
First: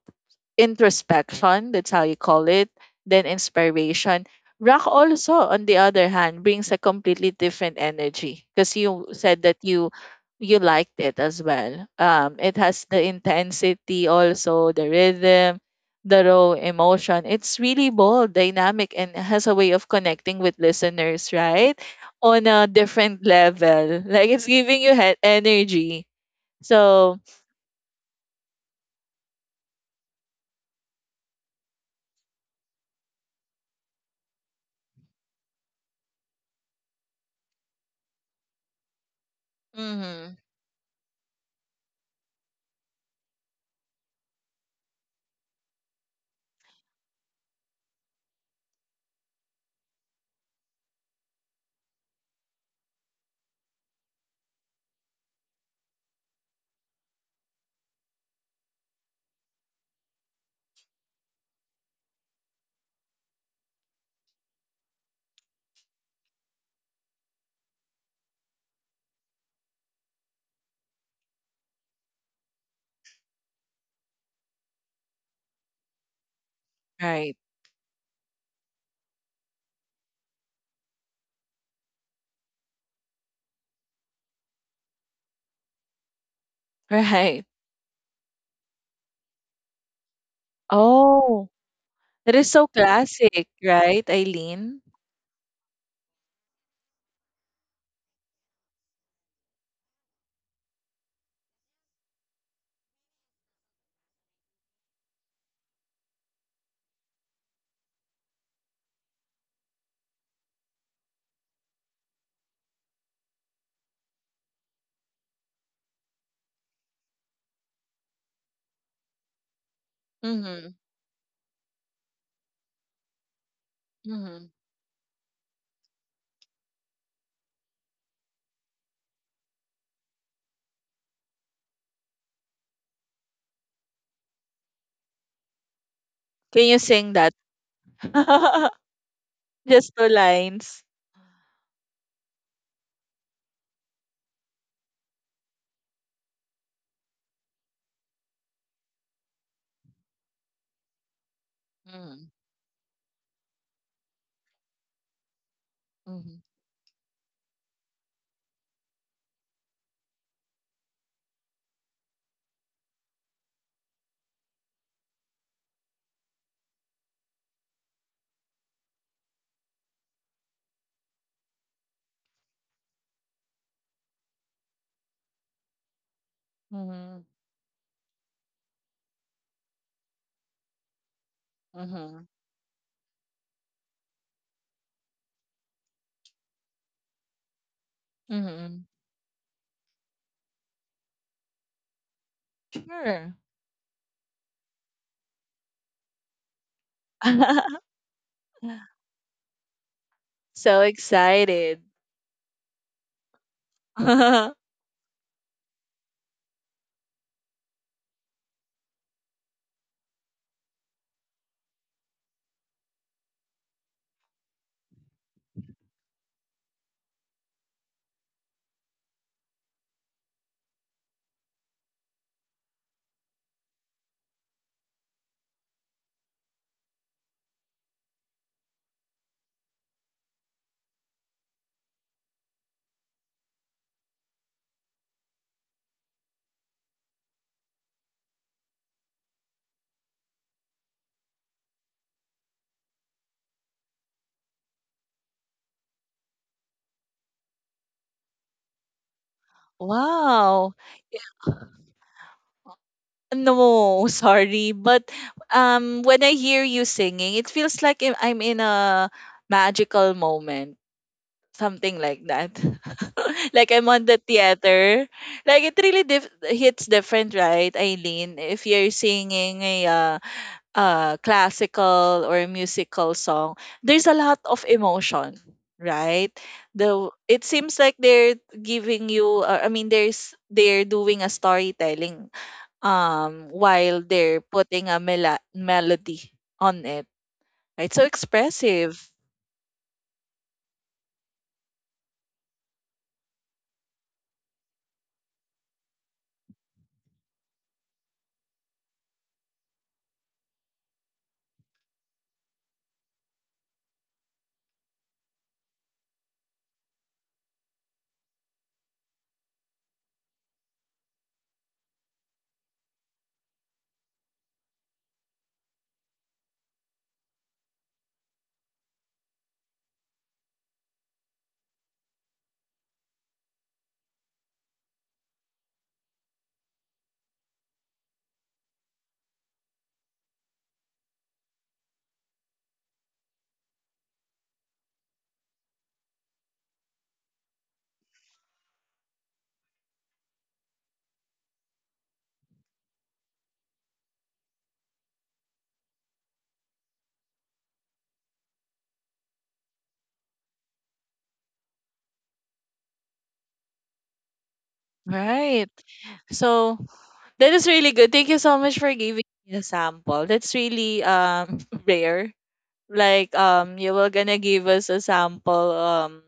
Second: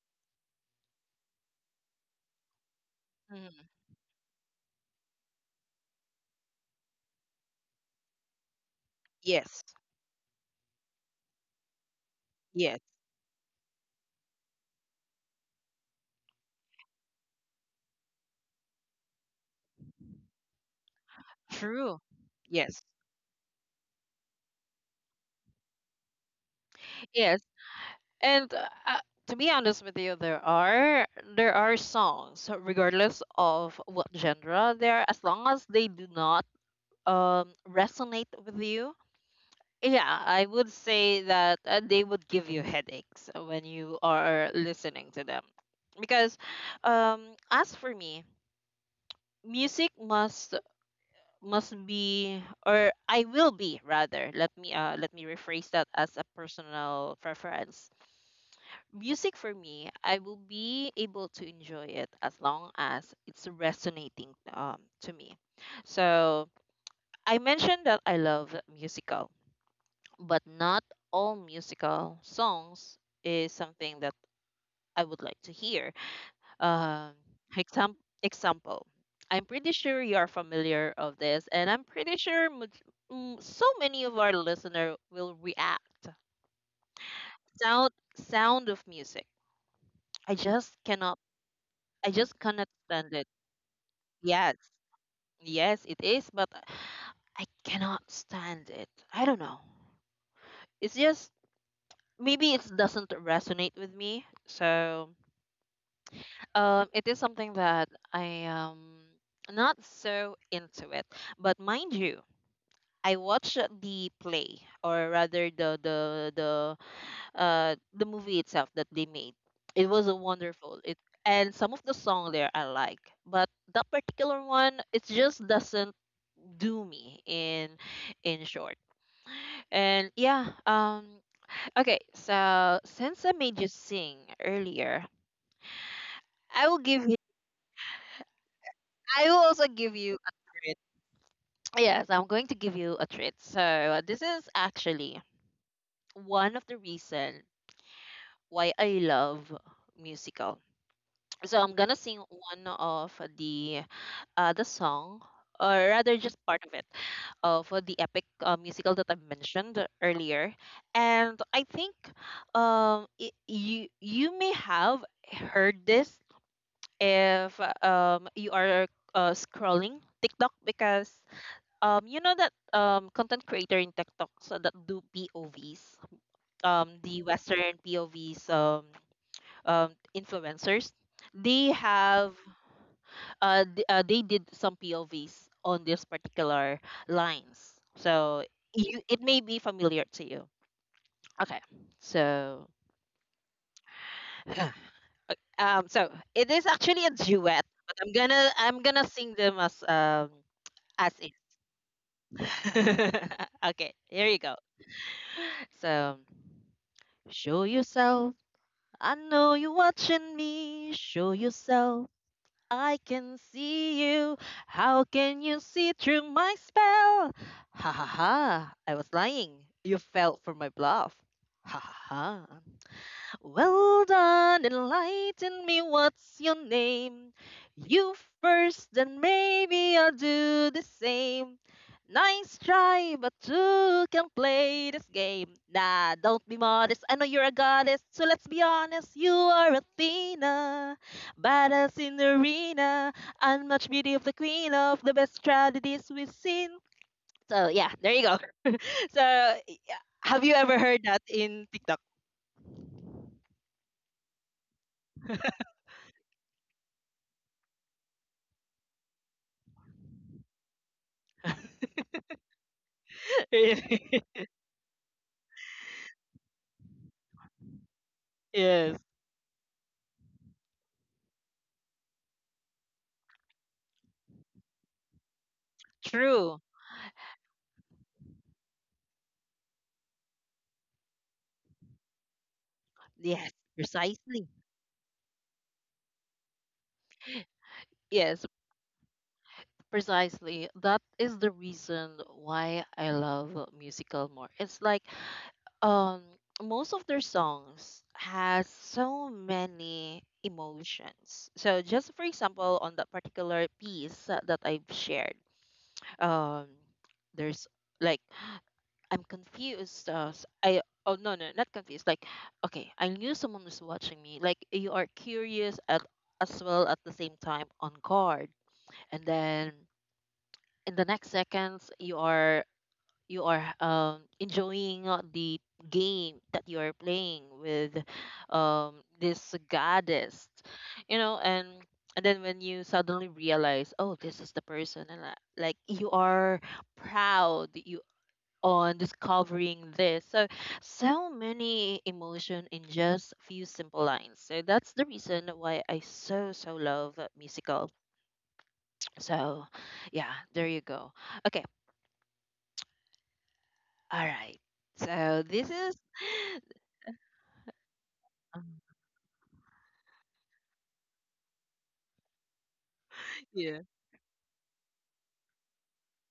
[SPEAKER 2] introspection, that's how you call it, then
[SPEAKER 1] hmm
[SPEAKER 2] inspiration. Rock also, on the other hand, brings a completely different energy because you said that
[SPEAKER 1] Yes.
[SPEAKER 2] you liked it as well. It
[SPEAKER 1] Yes.
[SPEAKER 2] has the intensity, also the rhythm, the raw emotion. It's really bold, dynamic, and has a way of connecting with listeners, right?
[SPEAKER 1] True.
[SPEAKER 2] On a
[SPEAKER 1] Yes.
[SPEAKER 2] different level, like it's giving you energy. So,
[SPEAKER 1] Yes. And to be honest with you, there are songs, regardless of what genre they are, as long as they do not resonate with you. Yeah,
[SPEAKER 2] mhm,
[SPEAKER 1] I would say that they would give you headaches when you are listening to them. Because um as for me, music must be, or I will be rather. Let me rephrase that as a personal preference. Music for me, I will be able to enjoy it as long as it's resonating to me. So I mentioned that I love musicals, but not all musical songs is something that I would like to hear. Um,
[SPEAKER 2] right,
[SPEAKER 1] exam- Example, I'm pretty sure you are familiar of this, and I'm pretty sure much, so many of our listener will react.
[SPEAKER 2] right.
[SPEAKER 1] Sound of music. I just cannot.
[SPEAKER 2] Oh,
[SPEAKER 1] I
[SPEAKER 2] that
[SPEAKER 1] just
[SPEAKER 2] is
[SPEAKER 1] cannot
[SPEAKER 2] so
[SPEAKER 1] stand it.
[SPEAKER 2] classic, right,
[SPEAKER 1] Yes,
[SPEAKER 2] Eileen?
[SPEAKER 1] yes, it is, but I cannot stand it. I don't know. It's just maybe it doesn't resonate with me. So it is something that I am not so into it. But mind you, I watched the play, or rather the movie itself that they made. It was a
[SPEAKER 2] Mm-hmm.
[SPEAKER 1] wonderful. It and some of the song there I like, but that particular
[SPEAKER 2] Mm-hmm.
[SPEAKER 1] one it just doesn't do me in short. And yeah, okay, so since I made you sing earlier,
[SPEAKER 2] Can
[SPEAKER 1] I
[SPEAKER 2] you
[SPEAKER 1] will give
[SPEAKER 2] sing
[SPEAKER 1] you
[SPEAKER 2] that?
[SPEAKER 1] I will also
[SPEAKER 2] Just
[SPEAKER 1] give
[SPEAKER 2] two
[SPEAKER 1] you a,
[SPEAKER 2] lines.
[SPEAKER 1] yes, I'm going to give you a treat. So, this is actually one of the reason why I love musical. So, I'm gonna sing
[SPEAKER 2] Mm-hmm.
[SPEAKER 1] one of the the song, or rather, just part of it, of the epic musical that I mentioned earlier. And I think it, you may have heard this if you are scrolling TikTok because you know that content creator in TikTok so that do POVs, um
[SPEAKER 2] Mm-hmm.
[SPEAKER 1] the Western POVs, influencers they
[SPEAKER 2] Mm-hmm.
[SPEAKER 1] have they did some POVs on this particular lines, so
[SPEAKER 2] Mm-hmm.
[SPEAKER 1] you, it may be familiar to you. Okay, so
[SPEAKER 2] Sure.
[SPEAKER 1] so it is actually a duet, but I'm gonna sing them
[SPEAKER 2] So
[SPEAKER 1] as is.
[SPEAKER 2] excited.
[SPEAKER 1] Okay, here you go. So show yourself. I know you're watching me. Show yourself. I can see you. How can you see through my spell? Ha ha ha. I was lying. You fell for my bluff. Ha ha ha. Well done, enlighten me, what's your name? You first, then maybe I'll do the same. Nice try, but who can play this game? Nah, don't be modest, I know you're a goddess, so let's be honest, you are Athena. Badass in the arena, unmatched beauty of the queen of the best tragedies we've seen. So yeah, there you go. So have you ever
[SPEAKER 2] Wow.
[SPEAKER 1] heard that in TikTok?
[SPEAKER 2] No, sorry, but when I hear you singing, it feels like I'm in a magical moment. Something like that. Like I'm on the theater. Like it really hits different, right, Eileen? If
[SPEAKER 1] Yes.
[SPEAKER 2] you're singing a classical or musical song, there's a lot of emotion, right?
[SPEAKER 1] True.
[SPEAKER 2] The it seems like they're giving you. I mean, there's they're doing a storytelling
[SPEAKER 1] Yes,
[SPEAKER 2] while they're
[SPEAKER 1] precisely.
[SPEAKER 2] putting a melody on it. Right, so
[SPEAKER 1] Yes,
[SPEAKER 2] expressive.
[SPEAKER 1] precisely. That is the reason why I love musical more. It's like um most of their songs has so many emotions. So just for example, on that particular piece that I've shared, um there's, like, I'm confused. I, oh no no, not confused. Like okay, I knew someone was watching me. Like you are curious at as well at the same time on guard, and then in the next seconds you are enjoying the game that you are playing with this goddess, you know, and then when you suddenly realize, oh this is the person, and like you are proud on discovering this. So, so many emotion in just few simple lines. So that's the reason why I so so love musical. So, yeah, there you go. Okay, all right. So this
[SPEAKER 2] Right.
[SPEAKER 1] is
[SPEAKER 2] So that is really good. Thank you so much for giving me a sample. That's really rare. Like
[SPEAKER 1] yeah.
[SPEAKER 2] you were gonna give us a sample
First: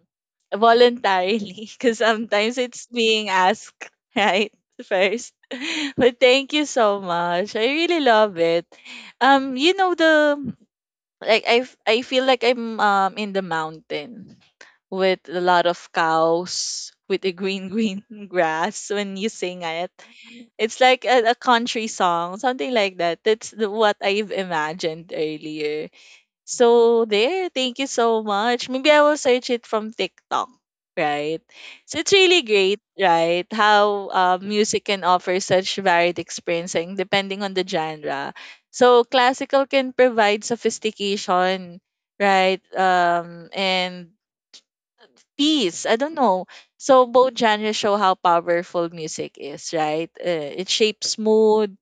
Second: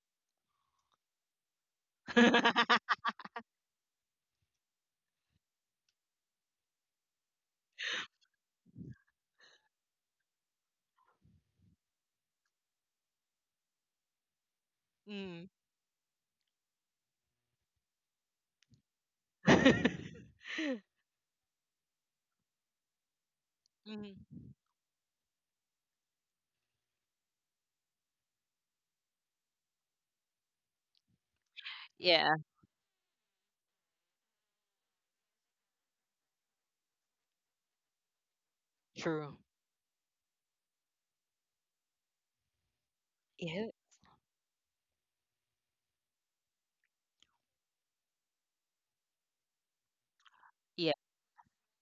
[SPEAKER 2] voluntarily because sometimes it's being asked right first. But thank you so much. I really love it. You know the like I f- I feel like I'm in the mountain with a
[SPEAKER 1] mm.
[SPEAKER 2] lot of cows with the green green grass when you sing it. It's like a country song, something like that. That's what I've
[SPEAKER 1] mm.
[SPEAKER 2] imagined earlier. So there, thank you so much. Maybe I will search it from TikTok, right? So it's
[SPEAKER 1] Yeah,
[SPEAKER 2] really great, right? How music can offer such varied experiencing depending on the genre. So
[SPEAKER 1] true.
[SPEAKER 2] classical can provide sophistication, right? Um,
[SPEAKER 1] Yeah,
[SPEAKER 2] and peace. I don't know. So both genres show how powerful music is, right? It
[SPEAKER 1] yeah,
[SPEAKER 2] shapes mood,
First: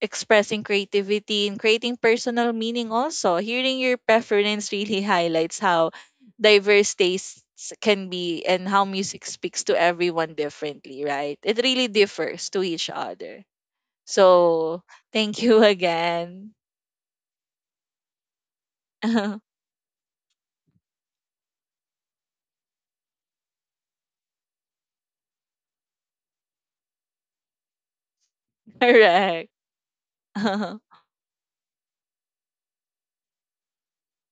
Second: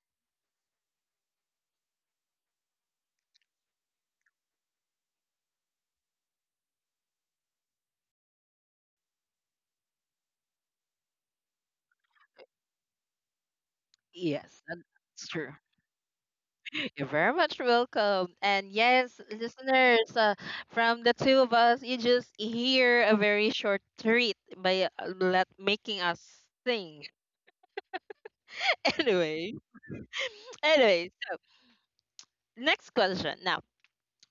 [SPEAKER 2] expressing creativity and creating personal meaning, also hearing your preference really highlights how diverse tastes can be and how music speaks to everyone differently, right? It really differs to each other.
[SPEAKER 1] yes,
[SPEAKER 2] So
[SPEAKER 1] that's
[SPEAKER 2] thank
[SPEAKER 1] true.
[SPEAKER 2] you again.
[SPEAKER 1] You're very much welcome. And yes, listeners, from the two of us, you just hear a very short treat by let, making us sing.
[SPEAKER 2] Correct.
[SPEAKER 1] Anyway, anyways, next question. Now,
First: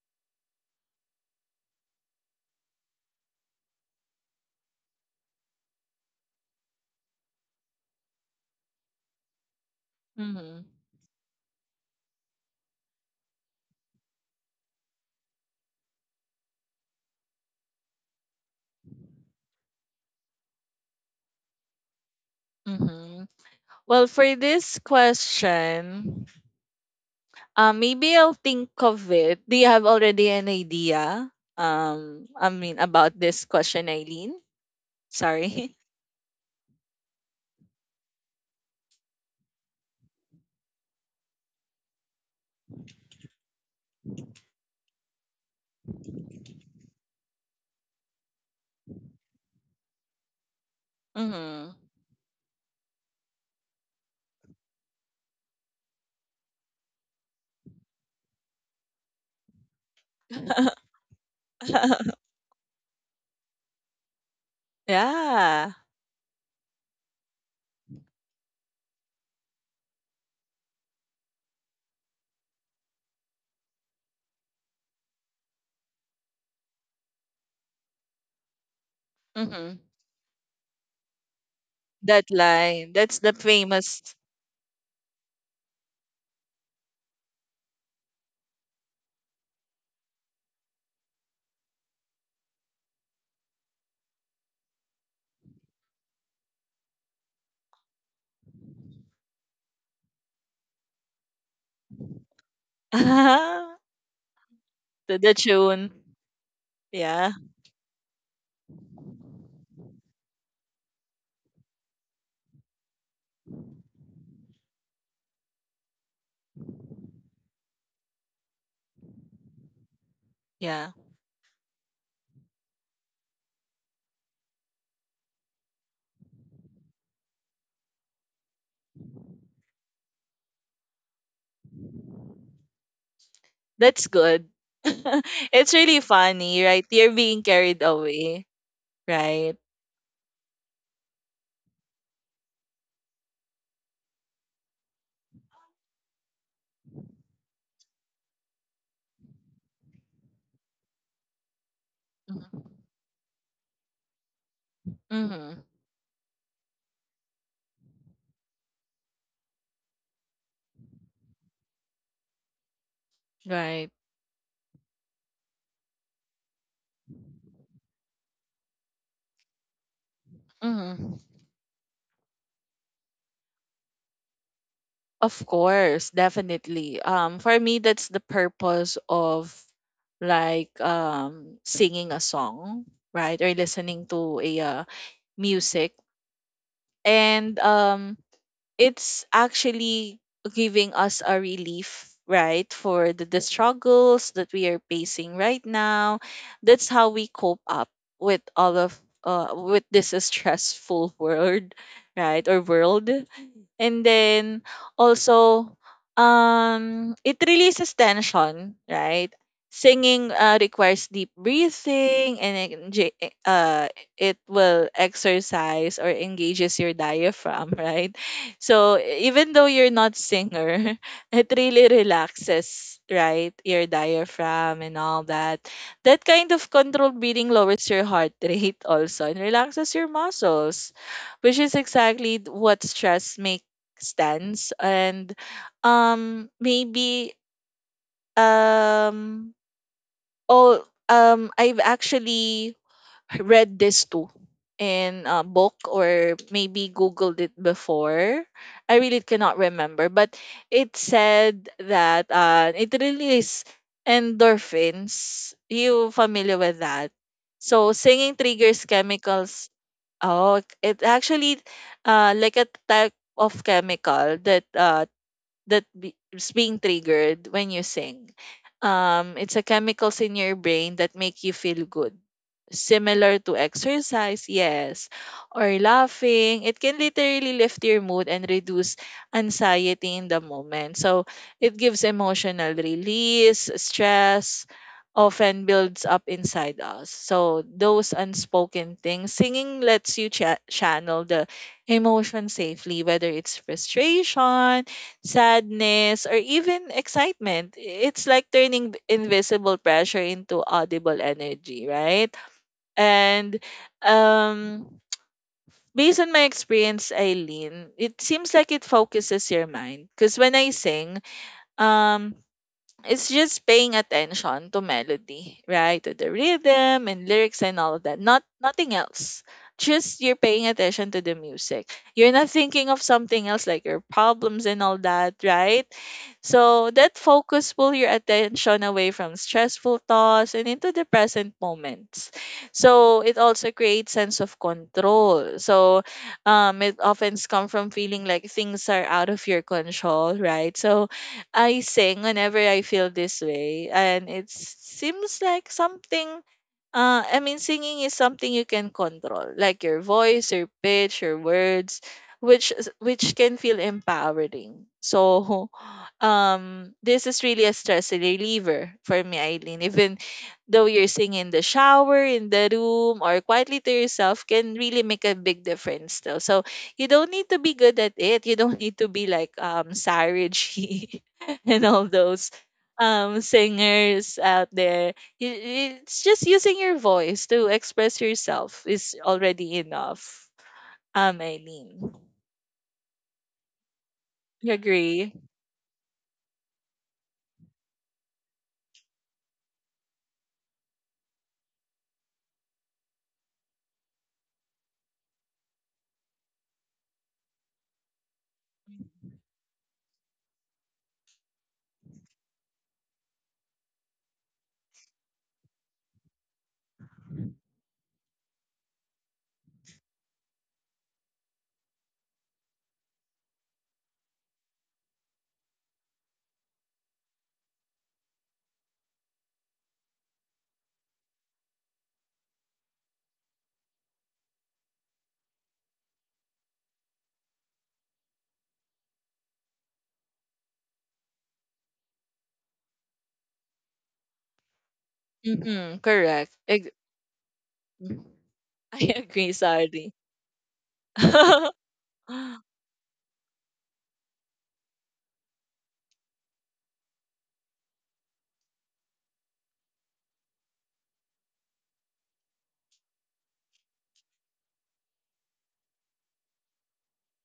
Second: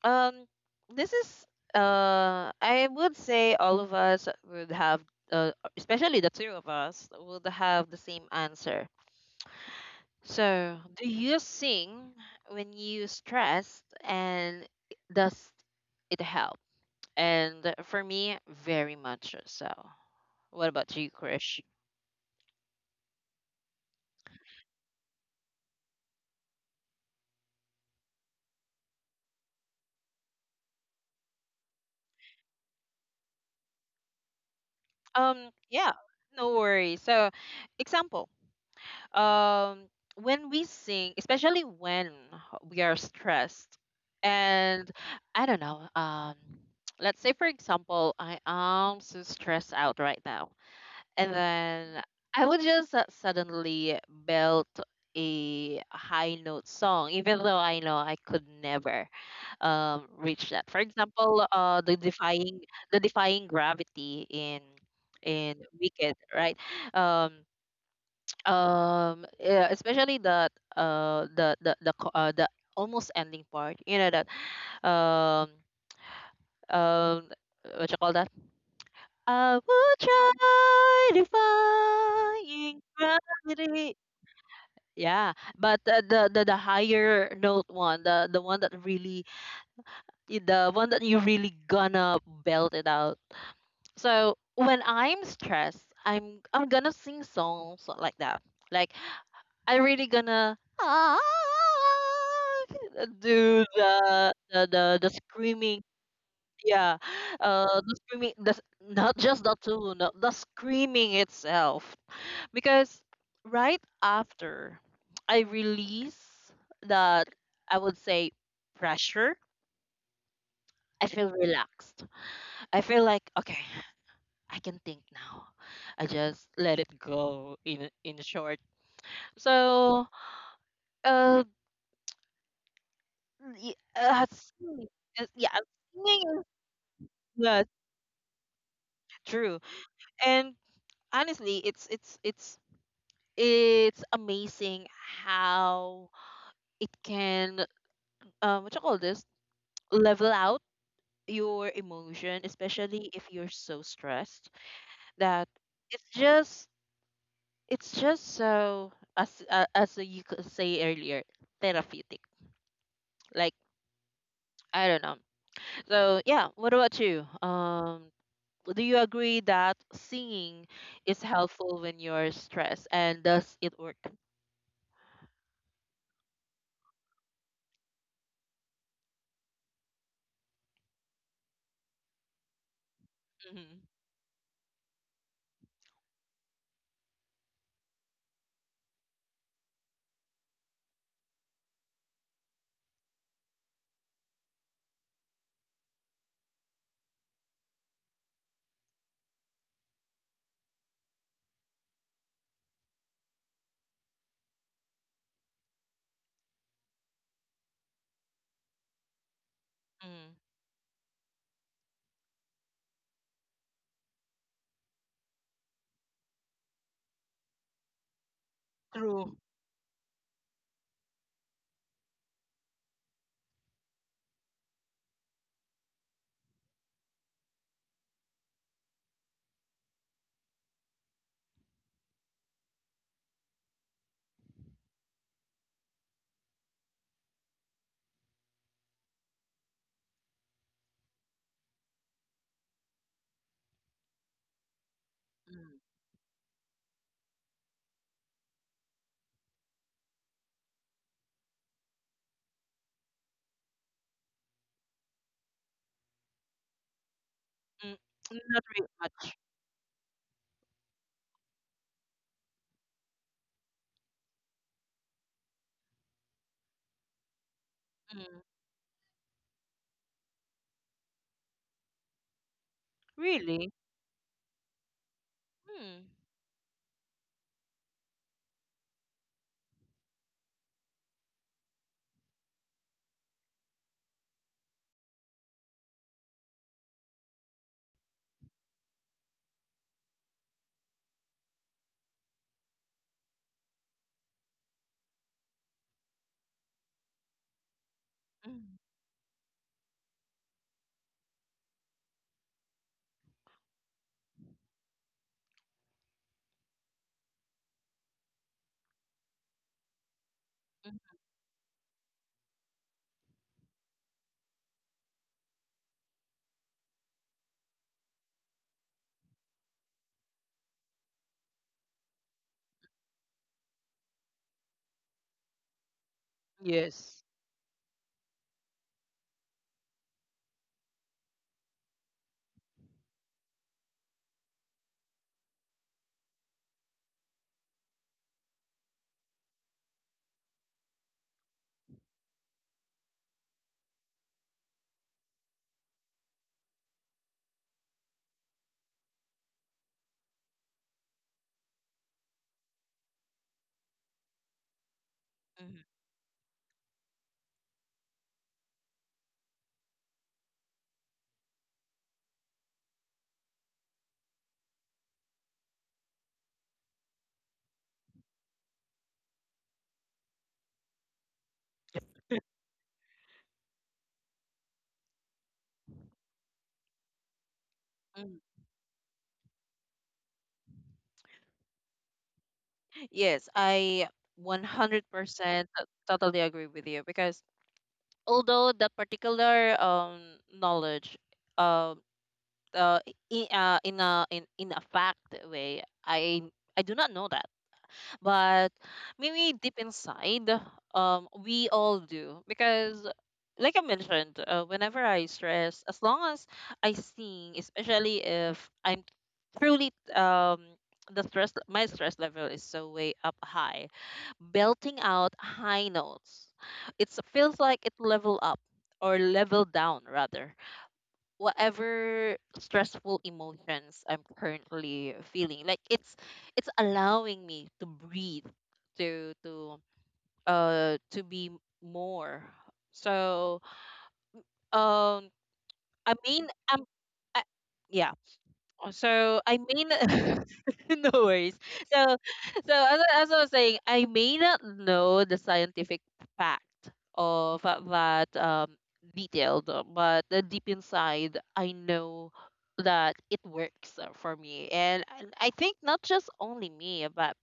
[SPEAKER 1] um, this is I would say all of us would have, especially the two of us, would have the same answer.
[SPEAKER 2] hmm
[SPEAKER 1] So, do you sing when you stressed, and does it help? And for me, very much so. What about you, Krish?
[SPEAKER 2] hmm well, for this question, maybe I'll think of it. Do you have already an idea, I mean, about this question, Eileen? Sorry?
[SPEAKER 1] Yeah, no worries. So, example, um, when we sing, especially when we are stressed, and I don't know, let's say for example, I am so stressed out right now, and
[SPEAKER 2] Mhm.
[SPEAKER 1] then I would just suddenly belt a high note song, even though I know I could never reach that. For example, the defying gravity in
[SPEAKER 2] Yeah.
[SPEAKER 1] Wicked, right? Um yeah, especially the the almost ending part. You know that um um what you call that? I
[SPEAKER 2] Mhm.
[SPEAKER 1] will
[SPEAKER 2] That
[SPEAKER 1] try defying
[SPEAKER 2] line, that's the
[SPEAKER 1] gravity.
[SPEAKER 2] famous.
[SPEAKER 1] Yeah, but the higher note one, the one that really the one that you really gonna belt it out. So when I'm stressed, I'm gonna sing songs like that. Like I really gonna ah, do the the the, the
[SPEAKER 2] To the tune.
[SPEAKER 1] screaming. Yeah,
[SPEAKER 2] Yeah.
[SPEAKER 1] the screaming. Not just the tune, the screaming itself. Because right after I release that, I would say pressure.
[SPEAKER 2] Yeah.
[SPEAKER 1] I feel relaxed. I feel like okay. I can think now. I just let it go in short. So uh,
[SPEAKER 2] That's good.
[SPEAKER 1] singing is- yeah,
[SPEAKER 2] It's really
[SPEAKER 1] singing is,
[SPEAKER 2] funny, right? You're being
[SPEAKER 1] yeah,
[SPEAKER 2] carried away, right?
[SPEAKER 1] true. And honestly, it's amazing how it can what you call this level out your emotion, especially if you're so stressed that
[SPEAKER 2] Mm-hmm.
[SPEAKER 1] it's just it's just so as you could say earlier, therapeutic, like
[SPEAKER 2] Right.
[SPEAKER 1] I don't know. So yeah, what about you? Do you agree that singing
[SPEAKER 2] Mm-hmm.
[SPEAKER 1] is helpful when you're stressed, and does it work?
[SPEAKER 2] Of course, definitely. For me, that's the purpose of like singing a song, right? Or
[SPEAKER 1] Mm-hmm.
[SPEAKER 2] listening to a music, and it's actually giving us a relief, right, for the struggles that we are facing right now. That's how we cope up with all of with this stressful world, right, or world. And then also it releases tension, right? Singing
[SPEAKER 1] Mm.
[SPEAKER 2] requires deep breathing and it will exercise or engages your diaphragm. Right, so
[SPEAKER 1] True.
[SPEAKER 2] even though you're not singer, it really relaxes, right? Your diaphragm and all that. That kind of controlled breathing lowers your heart rate also and relaxes your muscles, which is exactly what stress makes stands, and maybe, um oh I've actually read this too in a
[SPEAKER 1] Mm.
[SPEAKER 2] book or maybe googled it before. I really cannot remember, but it said that it releases endorphins. You familiar with that? So
[SPEAKER 1] Mm.
[SPEAKER 2] singing
[SPEAKER 1] Not
[SPEAKER 2] triggers
[SPEAKER 1] really much.
[SPEAKER 2] chemicals. Oh, it actually like a type of chemical that is being triggered when you sing.
[SPEAKER 1] Mm.
[SPEAKER 2] It's a chemicals in your brain that make you feel good. Similar to
[SPEAKER 1] Really?
[SPEAKER 2] exercise, yes, or
[SPEAKER 1] Mm.
[SPEAKER 2] laughing, it can literally lift your mood and reduce anxiety in the moment. So it gives emotional release. Stress often builds up inside us. So those unspoken things, singing lets you channel the emotion safely, whether it's frustration, sadness, or even excitement. It's like
[SPEAKER 1] Mm.
[SPEAKER 2] turning invisible pressure into audible energy, right? And um, based on my experience, Eileen, it seems like it focuses your mind. Because when I
[SPEAKER 1] Mm.
[SPEAKER 2] sing, um, it's just paying attention to melody, right? To the rhythm and lyrics and all of that. Not nothing else. Just you're paying attention to the music. You're not thinking of something else like your problems and all that, right? So that
[SPEAKER 1] Yes.
[SPEAKER 2] focus pull your attention away from stressful thoughts and into the present moments. So it also creates sense of control. So it often comes from feeling like things are out of your control, right? So I sing whenever I feel this way, and it seems like something. I mean, singing is something you can control, like your voice, your pitch, your words, which can feel empowering. So,
[SPEAKER 1] Mm.
[SPEAKER 2] this is really a stress reliever for me, Eileen. Even though you're singing in the shower, in the room, or quietly to yourself, can really make a big difference. Though, so you don't need to be good at it. You don't need to be like Sarah G. And all those singers out there. It's just using your voice to express
[SPEAKER 1] Mm.
[SPEAKER 2] yourself is already enough. Eileen,
[SPEAKER 1] Yes, I
[SPEAKER 2] you agree?
[SPEAKER 1] 100% totally agree with you because although that particular knowledge um uh, in a fact way, I do not know that, but maybe deep inside we all do because like I mentioned, whenever I stress, as long as I sing, especially if I'm truly the stress my stress level is so way up high, belting out high notes, it feels like it level up or level down rather, whatever stressful emotions I'm currently feeling. Like it's allowing me to breathe, to to to be more. So um
[SPEAKER 2] Mm-hmm,
[SPEAKER 1] I mean
[SPEAKER 2] correct.
[SPEAKER 1] I, yeah,
[SPEAKER 2] Mm, I
[SPEAKER 1] so
[SPEAKER 2] agree,
[SPEAKER 1] I mean,
[SPEAKER 2] sorry.
[SPEAKER 1] no worries. So, as I was saying, I may not know the scientific fact of detailed, but deep inside, I know that it works for me, and I think not just only me, but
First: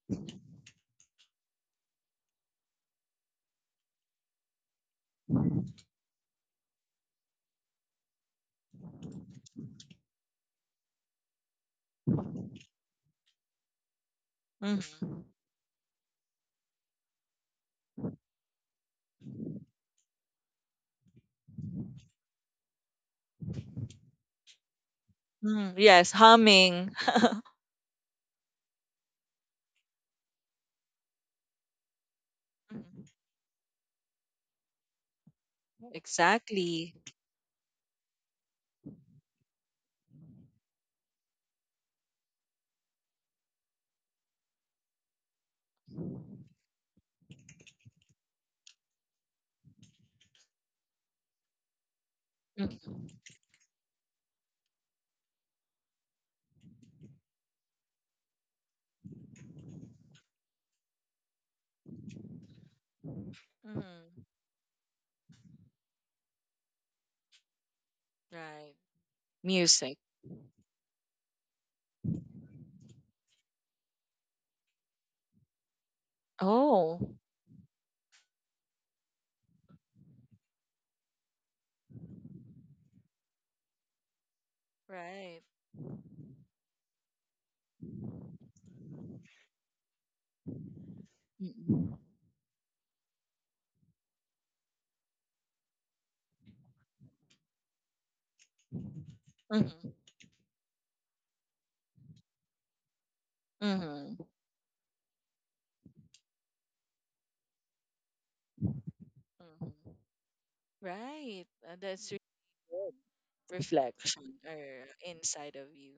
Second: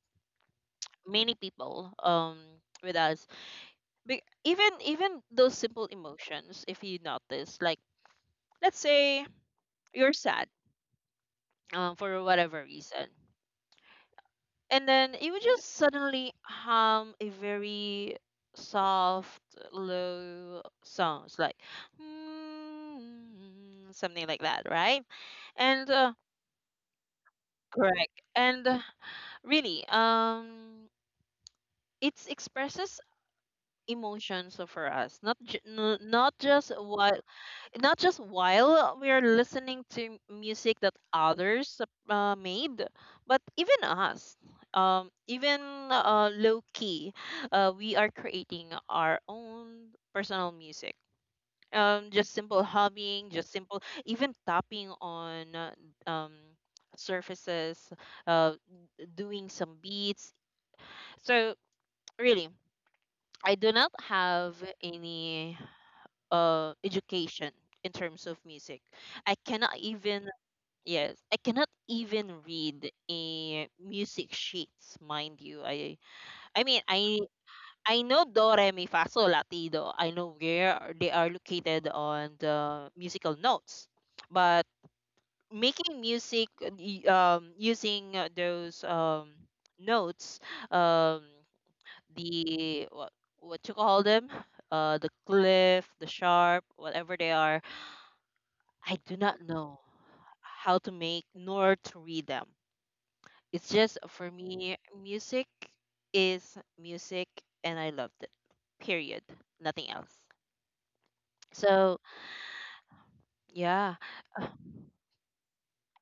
[SPEAKER 1] many people with us. Even even those simple emotions, if you notice, like let's say you're sad, for whatever reason, and then
[SPEAKER 2] Mhm.
[SPEAKER 1] it would just suddenly hum a very soft low songs like mm, something like that, right?
[SPEAKER 2] Mhm.
[SPEAKER 1] And
[SPEAKER 2] Yes, humming.
[SPEAKER 1] correct, and really it expresses
[SPEAKER 2] Mhm,
[SPEAKER 1] emotions for us, not ju- n- not just
[SPEAKER 2] exactly.
[SPEAKER 1] what, not just while we are listening to music that others made, but even us, even low key, we are creating our own personal music. Just simple
[SPEAKER 2] Mhm.
[SPEAKER 1] humming, just simple, even tapping on um, surfaces, uh, doing some beats. So really, I do not
[SPEAKER 2] Mhm.
[SPEAKER 1] have any education in terms of
[SPEAKER 2] Right.
[SPEAKER 1] music. I cannot
[SPEAKER 2] Music.
[SPEAKER 1] even, yes, I cannot even read a music sheets, mind you. I mean
[SPEAKER 2] Oh,
[SPEAKER 1] I I know do re mi fa sol la ti. Latido. I know where are- they are located on the musical notes, but
[SPEAKER 2] right.
[SPEAKER 1] making music, using those notes um
[SPEAKER 2] Mm-hmm.
[SPEAKER 1] the what, what you call them, the cliff, the sharp, whatever they are, I do not know
[SPEAKER 2] Mm-hmm.
[SPEAKER 1] how to make nor to read them. It's just
[SPEAKER 2] Mm-hmm.
[SPEAKER 1] for me, music is music, and I loved it. Period. Nothing
[SPEAKER 2] Mm-hmm.
[SPEAKER 1] else.
[SPEAKER 2] Right.
[SPEAKER 1] So
[SPEAKER 2] That's really good
[SPEAKER 1] yeah,
[SPEAKER 2] reflection or inside of you.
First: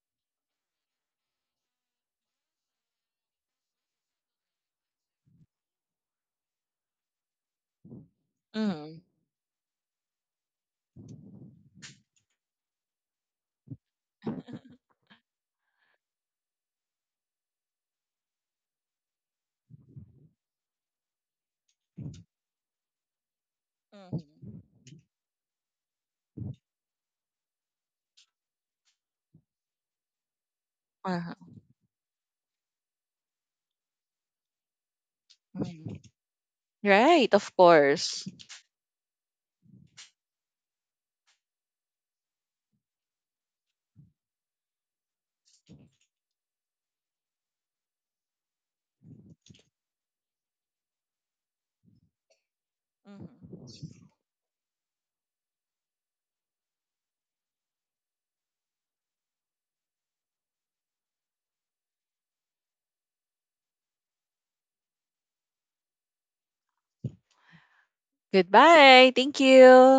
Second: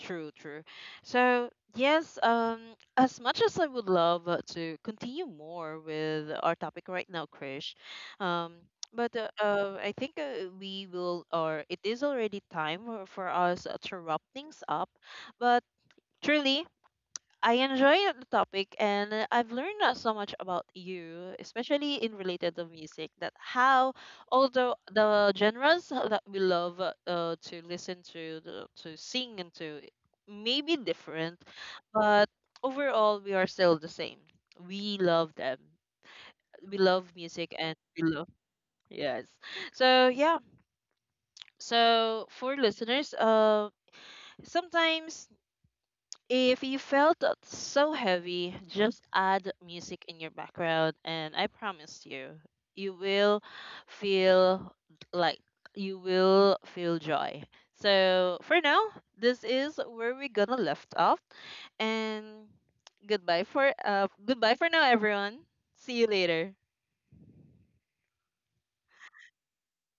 [SPEAKER 1] true, true. So yes, as much as I would love to continue more with our topic right now, Krish, um,
[SPEAKER 2] Mm-hmm.
[SPEAKER 1] but I think we will, or it is already time for us to wrap things up. But truly, I enjoy the topic and I've learned so much about you, especially in related to music, that how
[SPEAKER 2] Mm-hmm.
[SPEAKER 1] although the genres that we love to listen to sing and to may be
[SPEAKER 2] Uh-huh.
[SPEAKER 1] different, but overall we are still the same. We love them.
[SPEAKER 2] Mm-hmm.
[SPEAKER 1] We love
[SPEAKER 2] Right,
[SPEAKER 1] music
[SPEAKER 2] of
[SPEAKER 1] and we
[SPEAKER 2] course.
[SPEAKER 1] love yes. So yeah. So for listeners, sometimes if you felt that so heavy, just add music in your background, and I promise you, you will
[SPEAKER 2] Mm-hmm.
[SPEAKER 1] feel like you will feel joy. So for now, this is where we're gonna left off, and goodbye for goodbye for now, everyone. See you later.
[SPEAKER 2] Goodbye. Thank you.